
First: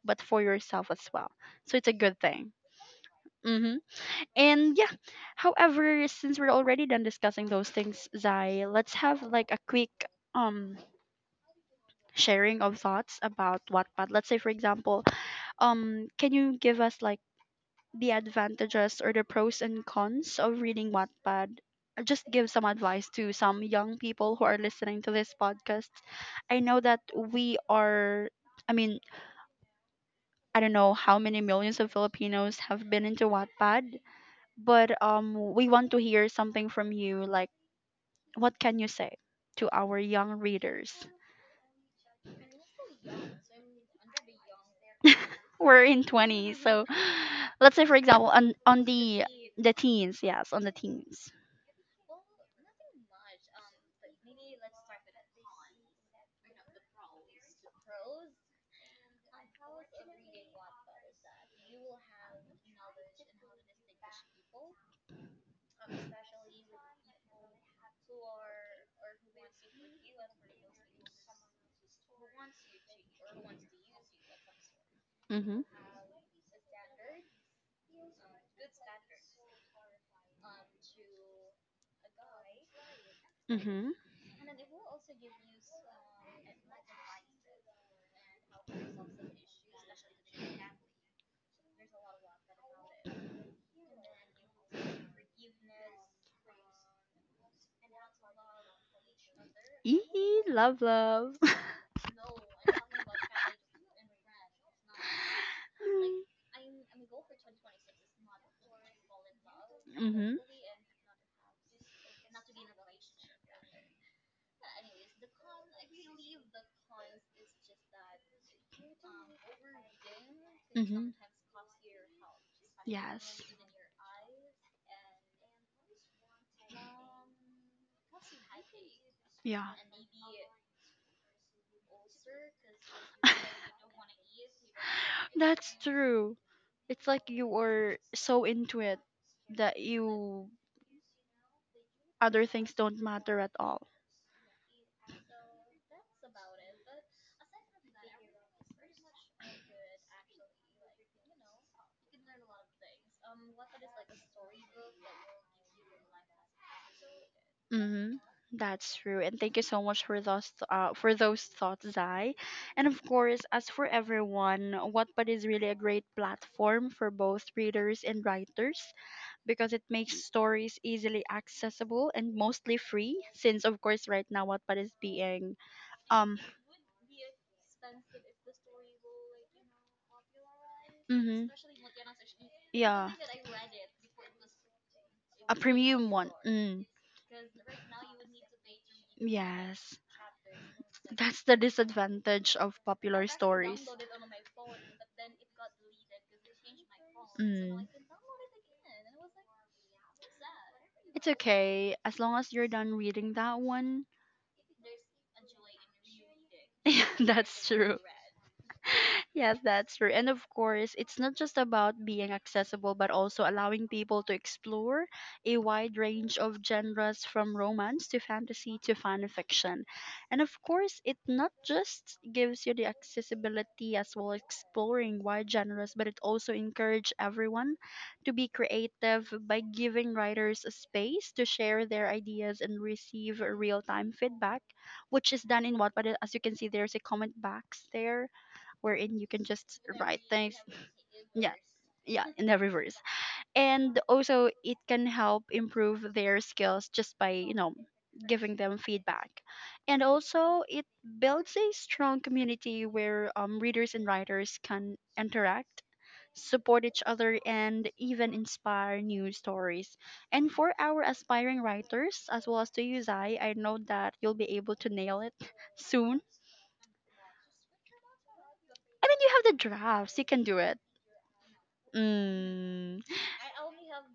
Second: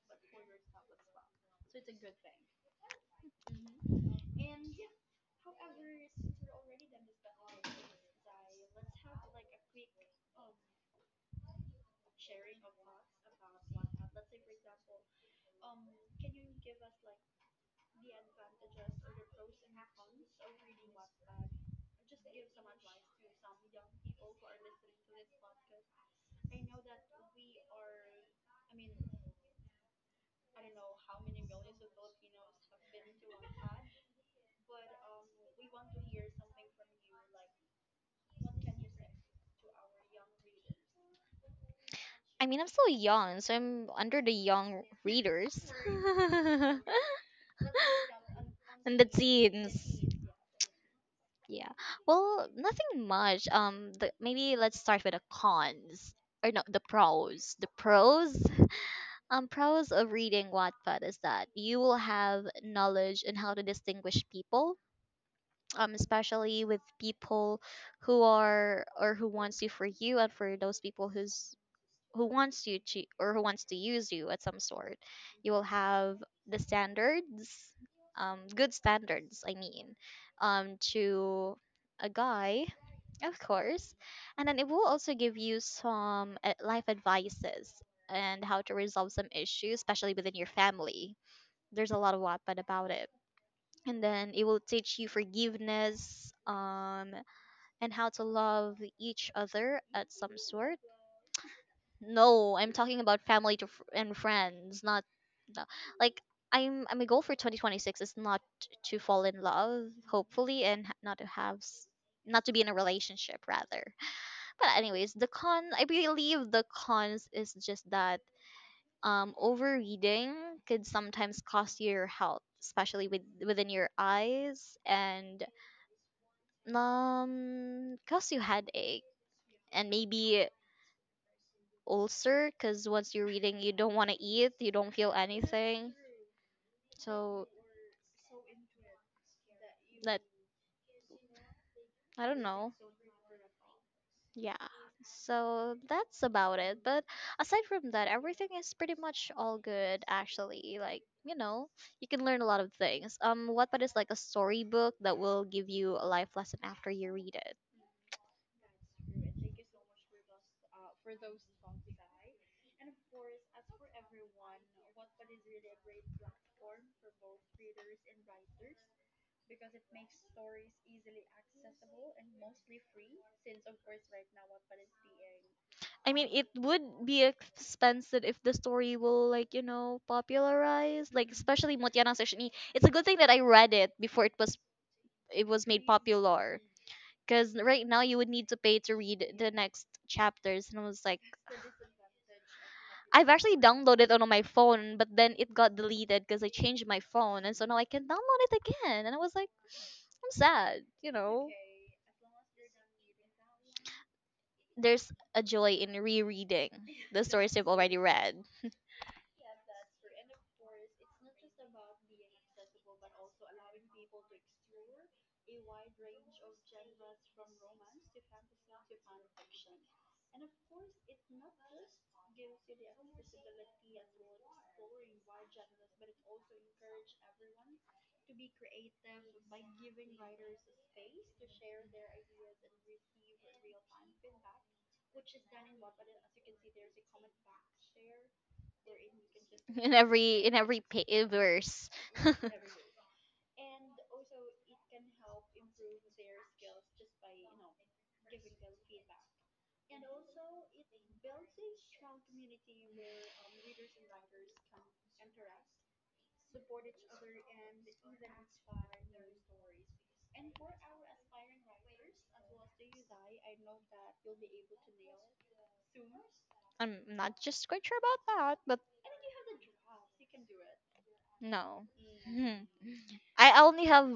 Speaker 1: but for yourself as well. So it's a good thing. Mm-hmm. And yeah, however, since we're already done discussing those things, Zai, let's have like a quick um sharing of thoughts about Wattpad. Let's say, for example, can you give us like the advantages or the pros and cons of reading Wattpad? Or just give some advice to some young people who are listening to this podcast. I know that we are, I mean, I don't know how many millions of Filipinos have been into Wattpad, but we want to hear something from you. Like, what can you say to our young readers?
Speaker 2: I mean, I'm still young, so I'm under the young readers.
Speaker 1: We're in 20, so let's say, for example, on
Speaker 2: And the
Speaker 1: the
Speaker 2: teens.
Speaker 1: teens, yes, on the teens.
Speaker 2: Yeah. Well, nothing much. The, maybe let's start with the cons, or no, the pros. The pros. Pros of reading Wattpad is that you will have knowledge in how to distinguish people, especially with people who are or who wants you for you, and for those people who's who wants you to or who wants to use you at some sort. You
Speaker 1: Mm-hmm.
Speaker 2: will have the standards, good standards, I mean, to a guy, of
Speaker 1: Mm-hmm.
Speaker 2: course. And then it will also give you some life advices and how to resolve some issues, especially within your family. There's a lot of Wattpad about it. And then it will teach you forgiveness, and how to love each other at some
Speaker 1: Eee,
Speaker 2: sort.
Speaker 1: love, love.
Speaker 2: No, I'm talking about family to fr- and friends, not no- like I'm. I'm a goal for 2026 is not to fall in love,
Speaker 1: Mm-hmm.
Speaker 2: hopefully, and ha- not to have, s- not to be in a relationship rather. But anyways, the con. I believe the cons is just that overeating could
Speaker 1: Hmm.
Speaker 2: sometimes cost your health, especially with, within your eyes, and cause you headache and maybe ulcer. Cause once you're eating, you don't want to eat, you don't feel anything.
Speaker 1: True. It's
Speaker 2: So that I don't know. Yeah, so that's about it. But aside from that, everything is pretty much all good actually. Like, you know, you can learn a lot of things. Wattpad is like a storybook that will give you a life lesson after you read it.
Speaker 1: Mm-hmm. That's true, and thank you so much for those thoughts, Zai. And of course, as for everyone, Wattpad is really a great platform for both readers and writers because it makes stories easily accessible and mostly free. Since of course, right now Wattpad is being
Speaker 2: I mean,
Speaker 1: um
Speaker 2: it would be expensive if the story will, like, you know, popularize. Like,
Speaker 1: mm-hmm,
Speaker 2: especially Mutiara Sashini. It's a good
Speaker 1: yeah.
Speaker 2: thing that I read it before it
Speaker 1: A
Speaker 2: was made
Speaker 1: premium one.
Speaker 2: popular.
Speaker 1: Mm.
Speaker 2: Because right now you would need to pay to read the next
Speaker 1: Yes.
Speaker 2: chapters, and I was like,
Speaker 1: That's the disadvantage of popular
Speaker 2: I've actually
Speaker 1: stories.
Speaker 2: downloaded it on my phone, but then it got deleted because I changed my phone, and so now
Speaker 1: Mm.
Speaker 2: I can download it again. And I was like, I'm sad,
Speaker 1: It's okay. As long as you're done reading that one.
Speaker 2: There's a joy in rereading
Speaker 1: Yeah,
Speaker 2: the stories
Speaker 1: that's
Speaker 2: you've
Speaker 1: true.
Speaker 2: already read
Speaker 1: Yes, that's true. And of course, it's not just about being accessible, but also allowing people to explore a wide range of genres from romance to fantasy to fan fiction. And of course, it not just gives you the accessibility as well as exploring wide genres, but it also encourages everyone to be creative by giving writers a space to share their ideas and receive real time feedback, which is done in Wattpad. As you can see, there's a comment box there wherein you can just
Speaker 2: in
Speaker 1: write
Speaker 2: every in
Speaker 1: things.
Speaker 2: every pa- eh,
Speaker 1: Yeah,
Speaker 2: verse.
Speaker 1: yeah, in the reverse. And also, it can help improve their skills just by, giving them feedback. And also, it builds a strong community where readers and writers can interact, support each other and even inspire new stories. And for our aspiring writers, as well as to you, Zai, I know that you'll be able to nail it soon.
Speaker 2: I'm not just quite sure about that, but
Speaker 1: I mean, you have the drafts. You can do it.
Speaker 2: no, Hmm.
Speaker 1: Mm.
Speaker 2: I only have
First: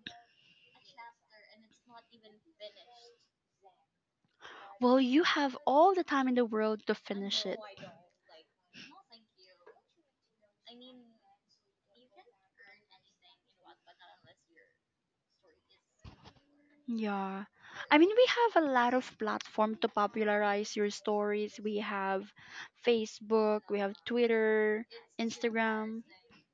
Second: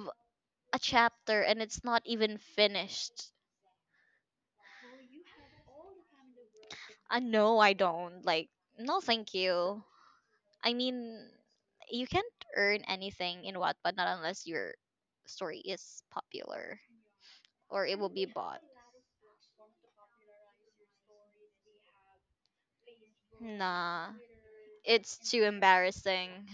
Speaker 2: a chapter, and it's not even finished.
Speaker 1: Well, you have all the time in the world to
Speaker 2: I
Speaker 1: finish it.
Speaker 2: know I don't like. No, thank you. I mean, you can't earn anything in Wattpad not unless your story is popular
Speaker 1: Yeah.
Speaker 2: or
Speaker 1: I
Speaker 2: it
Speaker 1: mean,
Speaker 2: will be
Speaker 1: we
Speaker 2: bought.
Speaker 1: have a lot of platform to popularize your stories. We have Facebook, we have
Speaker 2: Nah,
Speaker 1: Twitter,
Speaker 2: it's too
Speaker 1: Instagram.
Speaker 2: embarrassing.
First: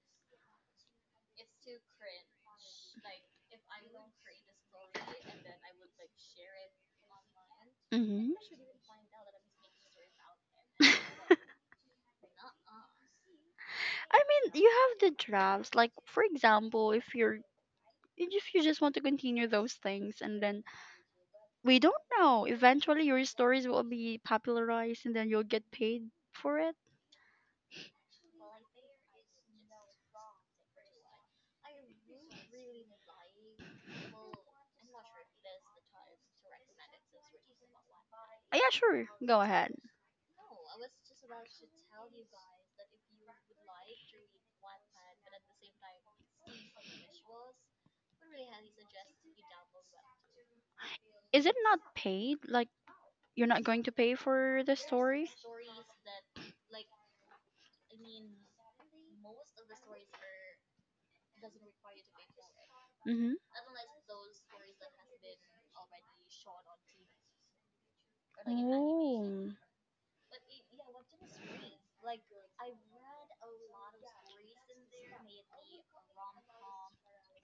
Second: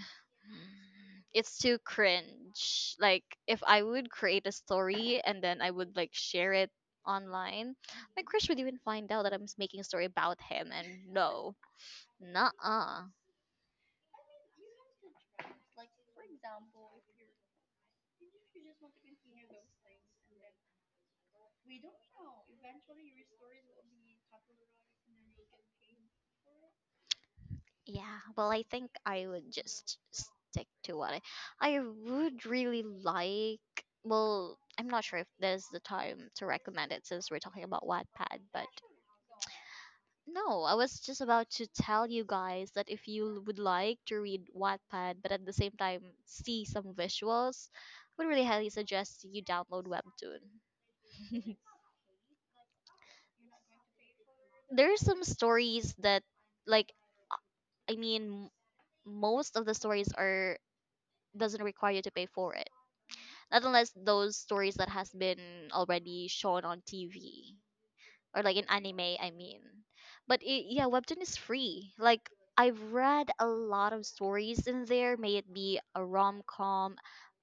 Speaker 2: It's too cringe. Like if I would create a story and then I would like share it online, my
Speaker 1: Mm-hmm.
Speaker 2: crush would even find out that I'm making a story about him
Speaker 1: I
Speaker 2: and no. Nah.
Speaker 1: mean, you have the drafts. Like, for example, if you're, if you just want to continue those things and then we don't know eventually your stories will be popularized and then you'll get paid for it.
Speaker 2: Yeah, well, I think I would just stick to what I would really like. Well, I'm not sure if there's the time to recommend it since we're talking about Wattpad,
Speaker 1: Uh,
Speaker 2: but
Speaker 1: yeah sure, go ahead.
Speaker 2: no, I was just about to tell you guys that if you would like to read Wattpad, but at the same time see some visuals, I would really highly suggest you download Webtoon.
Speaker 1: Is it not paid like, you're not going to pay for the
Speaker 2: There are some
Speaker 1: story?
Speaker 2: stories that, like, I mean, most of the stories are doesn't require you to pay for it.
Speaker 1: Mm-hmm.
Speaker 2: Not unless those stories that has been already shown on TV or like in anime, I
Speaker 1: Oh.
Speaker 2: mean. But it, yeah, webtoon is free. Like I've read a lot of stories in there, may it be a rom-com,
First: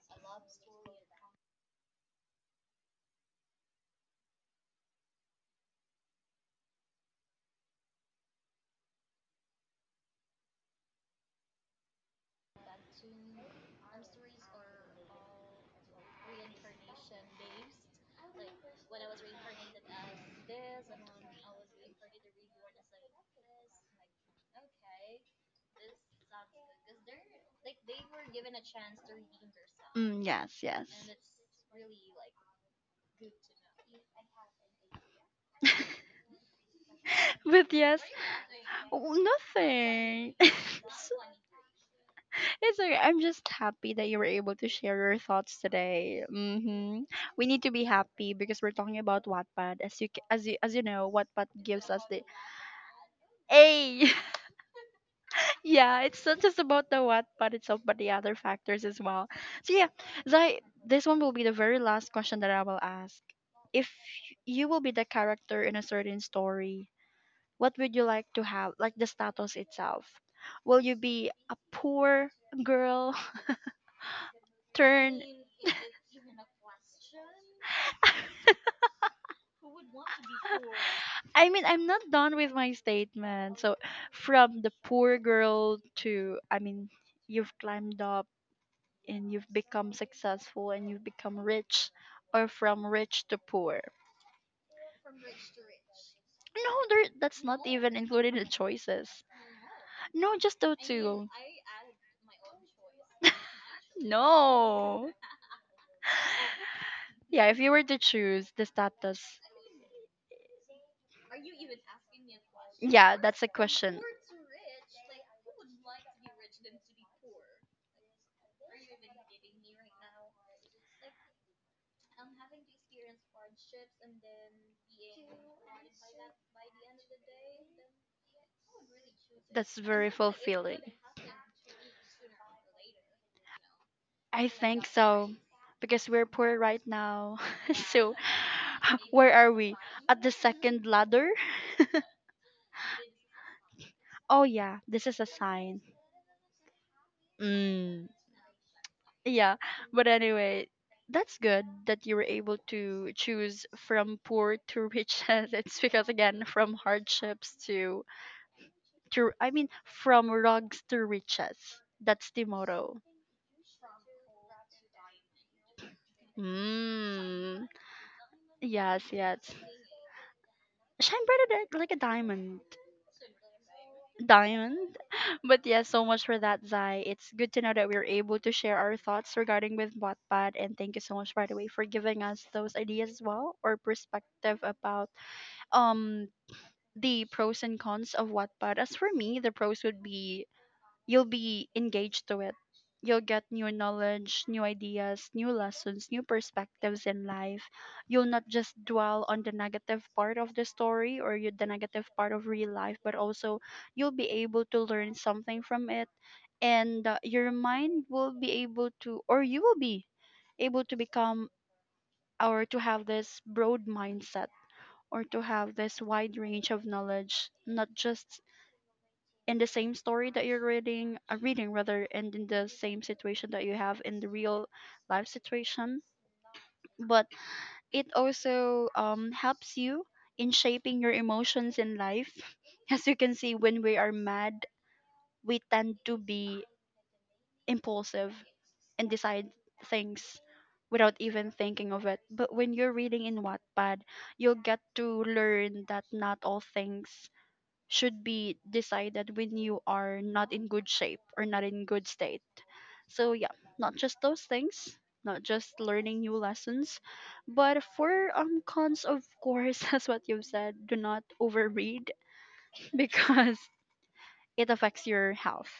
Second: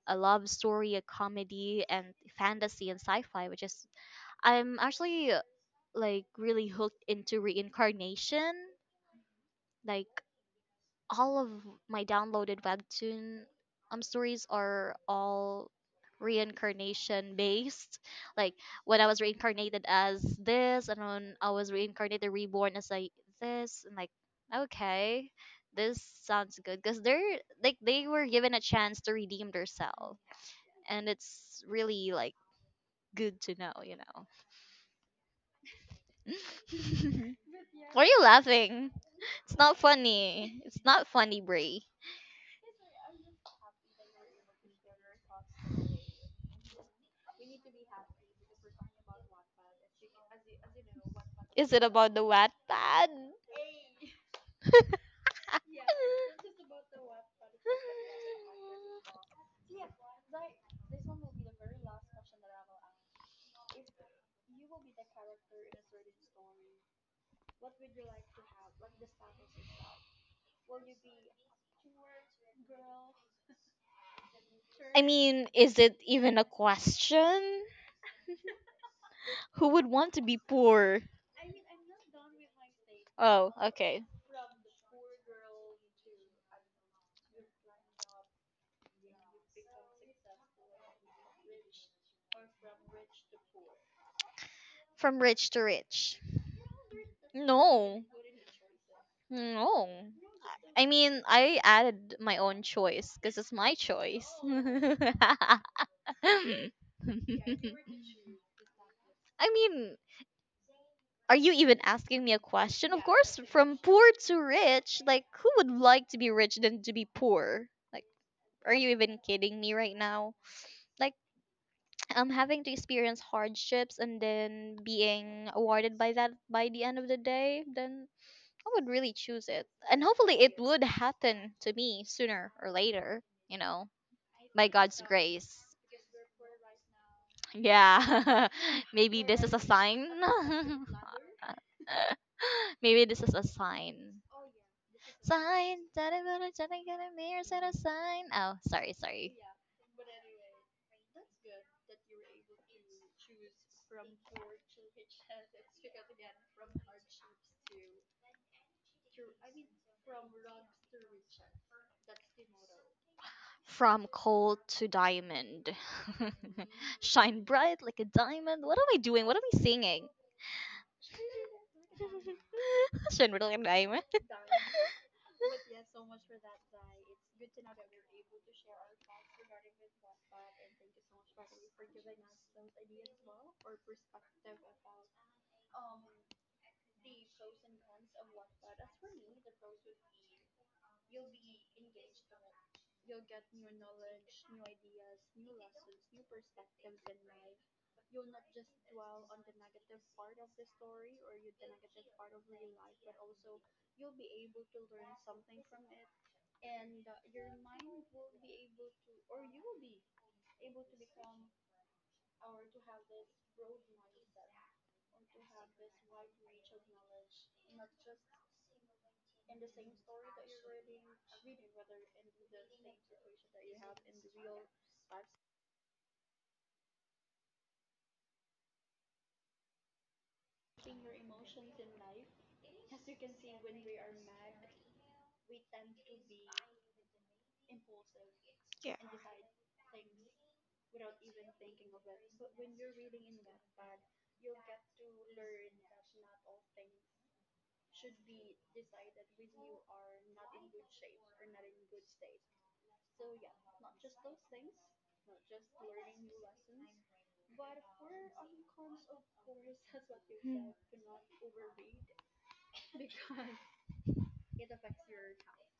Speaker 2: a love story, a comedy, and fantasy and sci-fi, which is I'm actually like really hooked into reincarnation. Like all of my downloaded webtoon stories are all reincarnation based, like when I was reincarnated as this and when I was reincarnated reborn as like this, and like okay, this sounds good because they're like they were given a chance to redeem themselves,
Speaker 1: Mm, yes, yes.
Speaker 2: and it's really like good to know,
Speaker 1: But yes,
Speaker 2: why are you laughing?
Speaker 1: w-
Speaker 2: It's not
Speaker 1: nothing.
Speaker 2: funny, it's not
Speaker 1: it's
Speaker 2: funny, Brie.
Speaker 1: it's okay. I'm just happy that you were able to share your thoughts today. Hmm. We need to be happy because we're talking about Wattpad. As you ca- as you know, Wattpad
Speaker 2: Is it
Speaker 1: gives us
Speaker 2: about the
Speaker 1: the
Speaker 2: Wattpad?
Speaker 1: a. Yeah, it's not just about the Wattpad itself, but the other factors as well. So yeah, Zai, this one will be the very last question that I will ask. If you will be the character in a certain story, what would you like to have, like the status itself? Will you be a poor girl
Speaker 2: I
Speaker 1: turn?
Speaker 2: mean, is it even a question? Who would want to be poor?
Speaker 1: I mean, I'm not done with my
Speaker 2: Oh,
Speaker 1: statement. So,
Speaker 2: okay.
Speaker 1: from the poor girl to, I mean, you've climbed up and you've become successful and you've become rich, or from rich to poor.
Speaker 2: From rich to rich.
Speaker 1: No, there, that's not even
Speaker 2: No.
Speaker 1: included in the choices.
Speaker 2: No.
Speaker 1: No, just those
Speaker 2: I mean,
Speaker 1: two.
Speaker 2: I added my own choice because it's my choice.
Speaker 1: No.
Speaker 2: I
Speaker 1: Yeah, if you were to choose the status,
Speaker 2: mean, are you even asking me a question? Of
Speaker 1: yeah,
Speaker 2: course,
Speaker 1: that's a
Speaker 2: from
Speaker 1: question.
Speaker 2: poor to rich, like who would like to be rich than to be poor? Like are you even kidding me right now? Like I'm having to experience hardships and then being awarded by that by the end of the day, then I would really choose it.
Speaker 1: That's
Speaker 2: And
Speaker 1: very
Speaker 2: hopefully it
Speaker 1: fulfilling.
Speaker 2: would happen to me sooner or later, you know,
Speaker 1: I
Speaker 2: by
Speaker 1: think
Speaker 2: God's
Speaker 1: so.
Speaker 2: grace.
Speaker 1: Because we're poor right now. So,
Speaker 2: Yeah. Maybe
Speaker 1: where
Speaker 2: this
Speaker 1: are
Speaker 2: is a
Speaker 1: we?
Speaker 2: sign.
Speaker 1: At the second ladder?
Speaker 2: Maybe this is a sign.
Speaker 1: Oh, yeah, this is a sign.
Speaker 2: Sign that I'm gonna, mirror, set a
Speaker 1: Mm.
Speaker 2: sign. Oh, sorry, sorry.
Speaker 1: Yeah, but anyway, that's good that you were able to choose from poor to riches. It's because again, from hardships to I mean, from rugs to riches. That's the motto.
Speaker 2: From coal to diamond. Shine
Speaker 1: Mm.
Speaker 2: bright like a diamond. What am I
Speaker 1: Yes,
Speaker 2: doing? What am
Speaker 1: yes.
Speaker 2: I singing?
Speaker 1: Shine brighter than- like a diamond.
Speaker 2: Shine bright like a diamond.
Speaker 1: Diamond. But yes, so much for that, Zai. It's good to know that we were able to share our thoughts regarding with Wattpad, and thank you so much, by the way, for giving us those ideas as well or perspective about um the pros and cons of Wattpad. As for me, the pros would be you'll be engaged to it. You'll get new knowledge, new ideas, new lessons, new perspectives in life. You'll not just dwell on the negative part of the story or you- the negative part of real life, but also you'll be able to learn something from it. And your mind will be able to, or you will be able to become or to have this broad mindset or to have this wide range of knowledge, not just in the same story that you're reading rather, and in the same situation that you have in the real life situation. But it also helps you in shaping your emotions in life. As you can see, when we are mad, we tend to be impulsive
Speaker 2: Yeah.
Speaker 1: and decide things without even thinking of it. But when you're reading in Wattpad, you'll get to learn that not all things should be decided when you are not in good shape or not in good state. So yeah, not just those things, not just learning new lessons, but for cons of course, as what you've
Speaker 2: Hmm.
Speaker 1: said, do not overread because it affects your health.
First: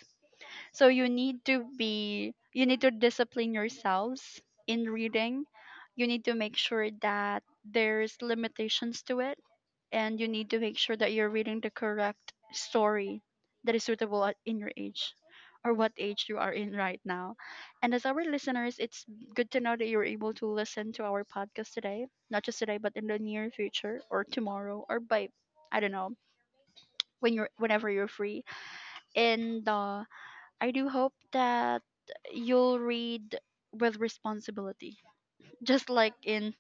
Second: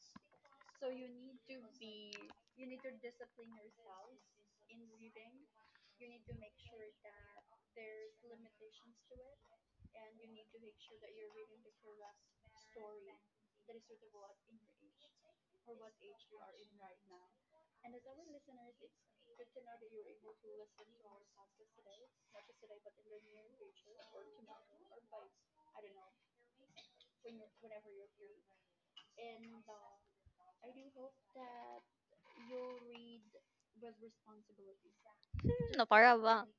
Speaker 1: So you need to be, you need to discipline yourselves in reading. You need to make sure that there's limitations to it and you need to make sure that you're reading the correct story that is suitable at- in your age or what age you are in right now. And as our listeners, it's good to know that you're able to listen to our podcast today, not just today but in the near future or tomorrow or by I don't know, when you're whenever you're free. And I do hope that you'll read with responsibility.
Speaker 2: No,
Speaker 1: Just like
Speaker 2: para ba?
Speaker 1: in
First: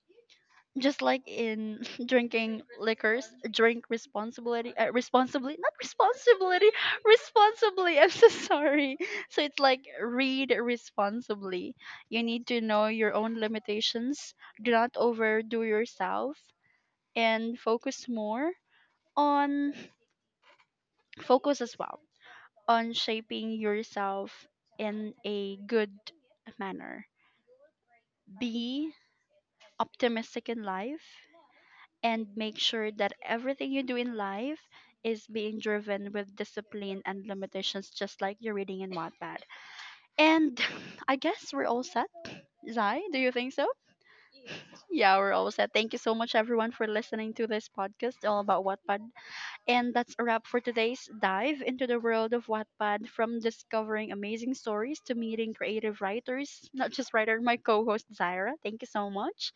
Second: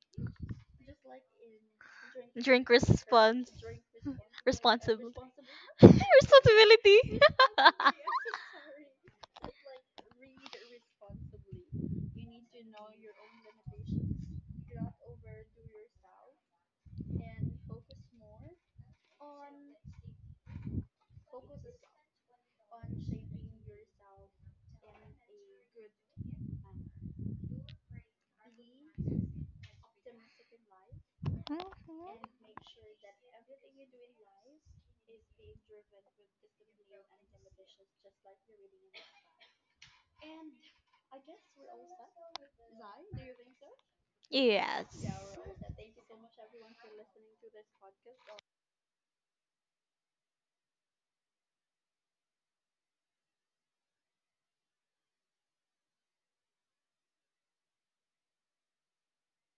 Speaker 1: just like in drinking
Speaker 2: Drink
Speaker 1: liquors,
Speaker 2: response.
Speaker 1: drink responsibility
Speaker 2: Responsible.
Speaker 1: responsibly, not responsibility,
Speaker 2: Responsibility.
Speaker 1: responsibly. I'm so sorry. So it's like read responsibly. You need to know your own limitations. Do not overdo yourself and focus more on, focus as well on shaping yourself in a good manner. Be optimistic in life and
Speaker 2: Mhm.
Speaker 1: make sure that everything you do in life is being driven with discipline and limitations, just like you're reading in Wattpad. And I guess we're all set. Zai, do you think so?
Speaker 2: Yes.
Speaker 1: Yeah, we're all set. Thank you so much, everyone, for listening to this podcast all about Wattpad. And that's a wrap for today's dive into the world of Wattpad, from discovering amazing stories to meeting creative writers, not just writer, my co host, Zaira. Thank you so much.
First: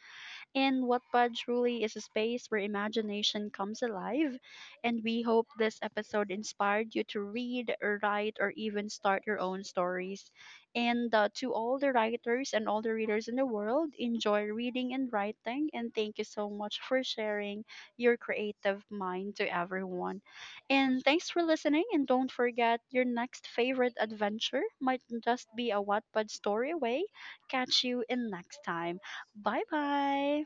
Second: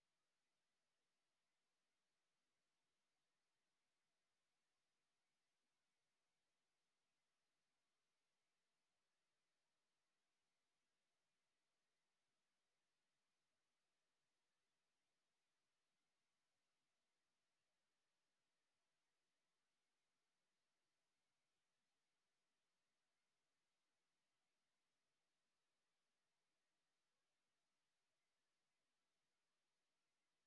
Speaker 1: In Wattpad truly is a space where imagination comes alive, and we hope this episode inspired you to read, write, or even start your own stories. And to all the writers and all the readers in the world, enjoy reading and writing, and thank you so much for sharing your creative mind to everyone. And thanks for listening, and don't forget your next favorite adventure might just be a Wattpad story away. Catch you in next time. Bye bye.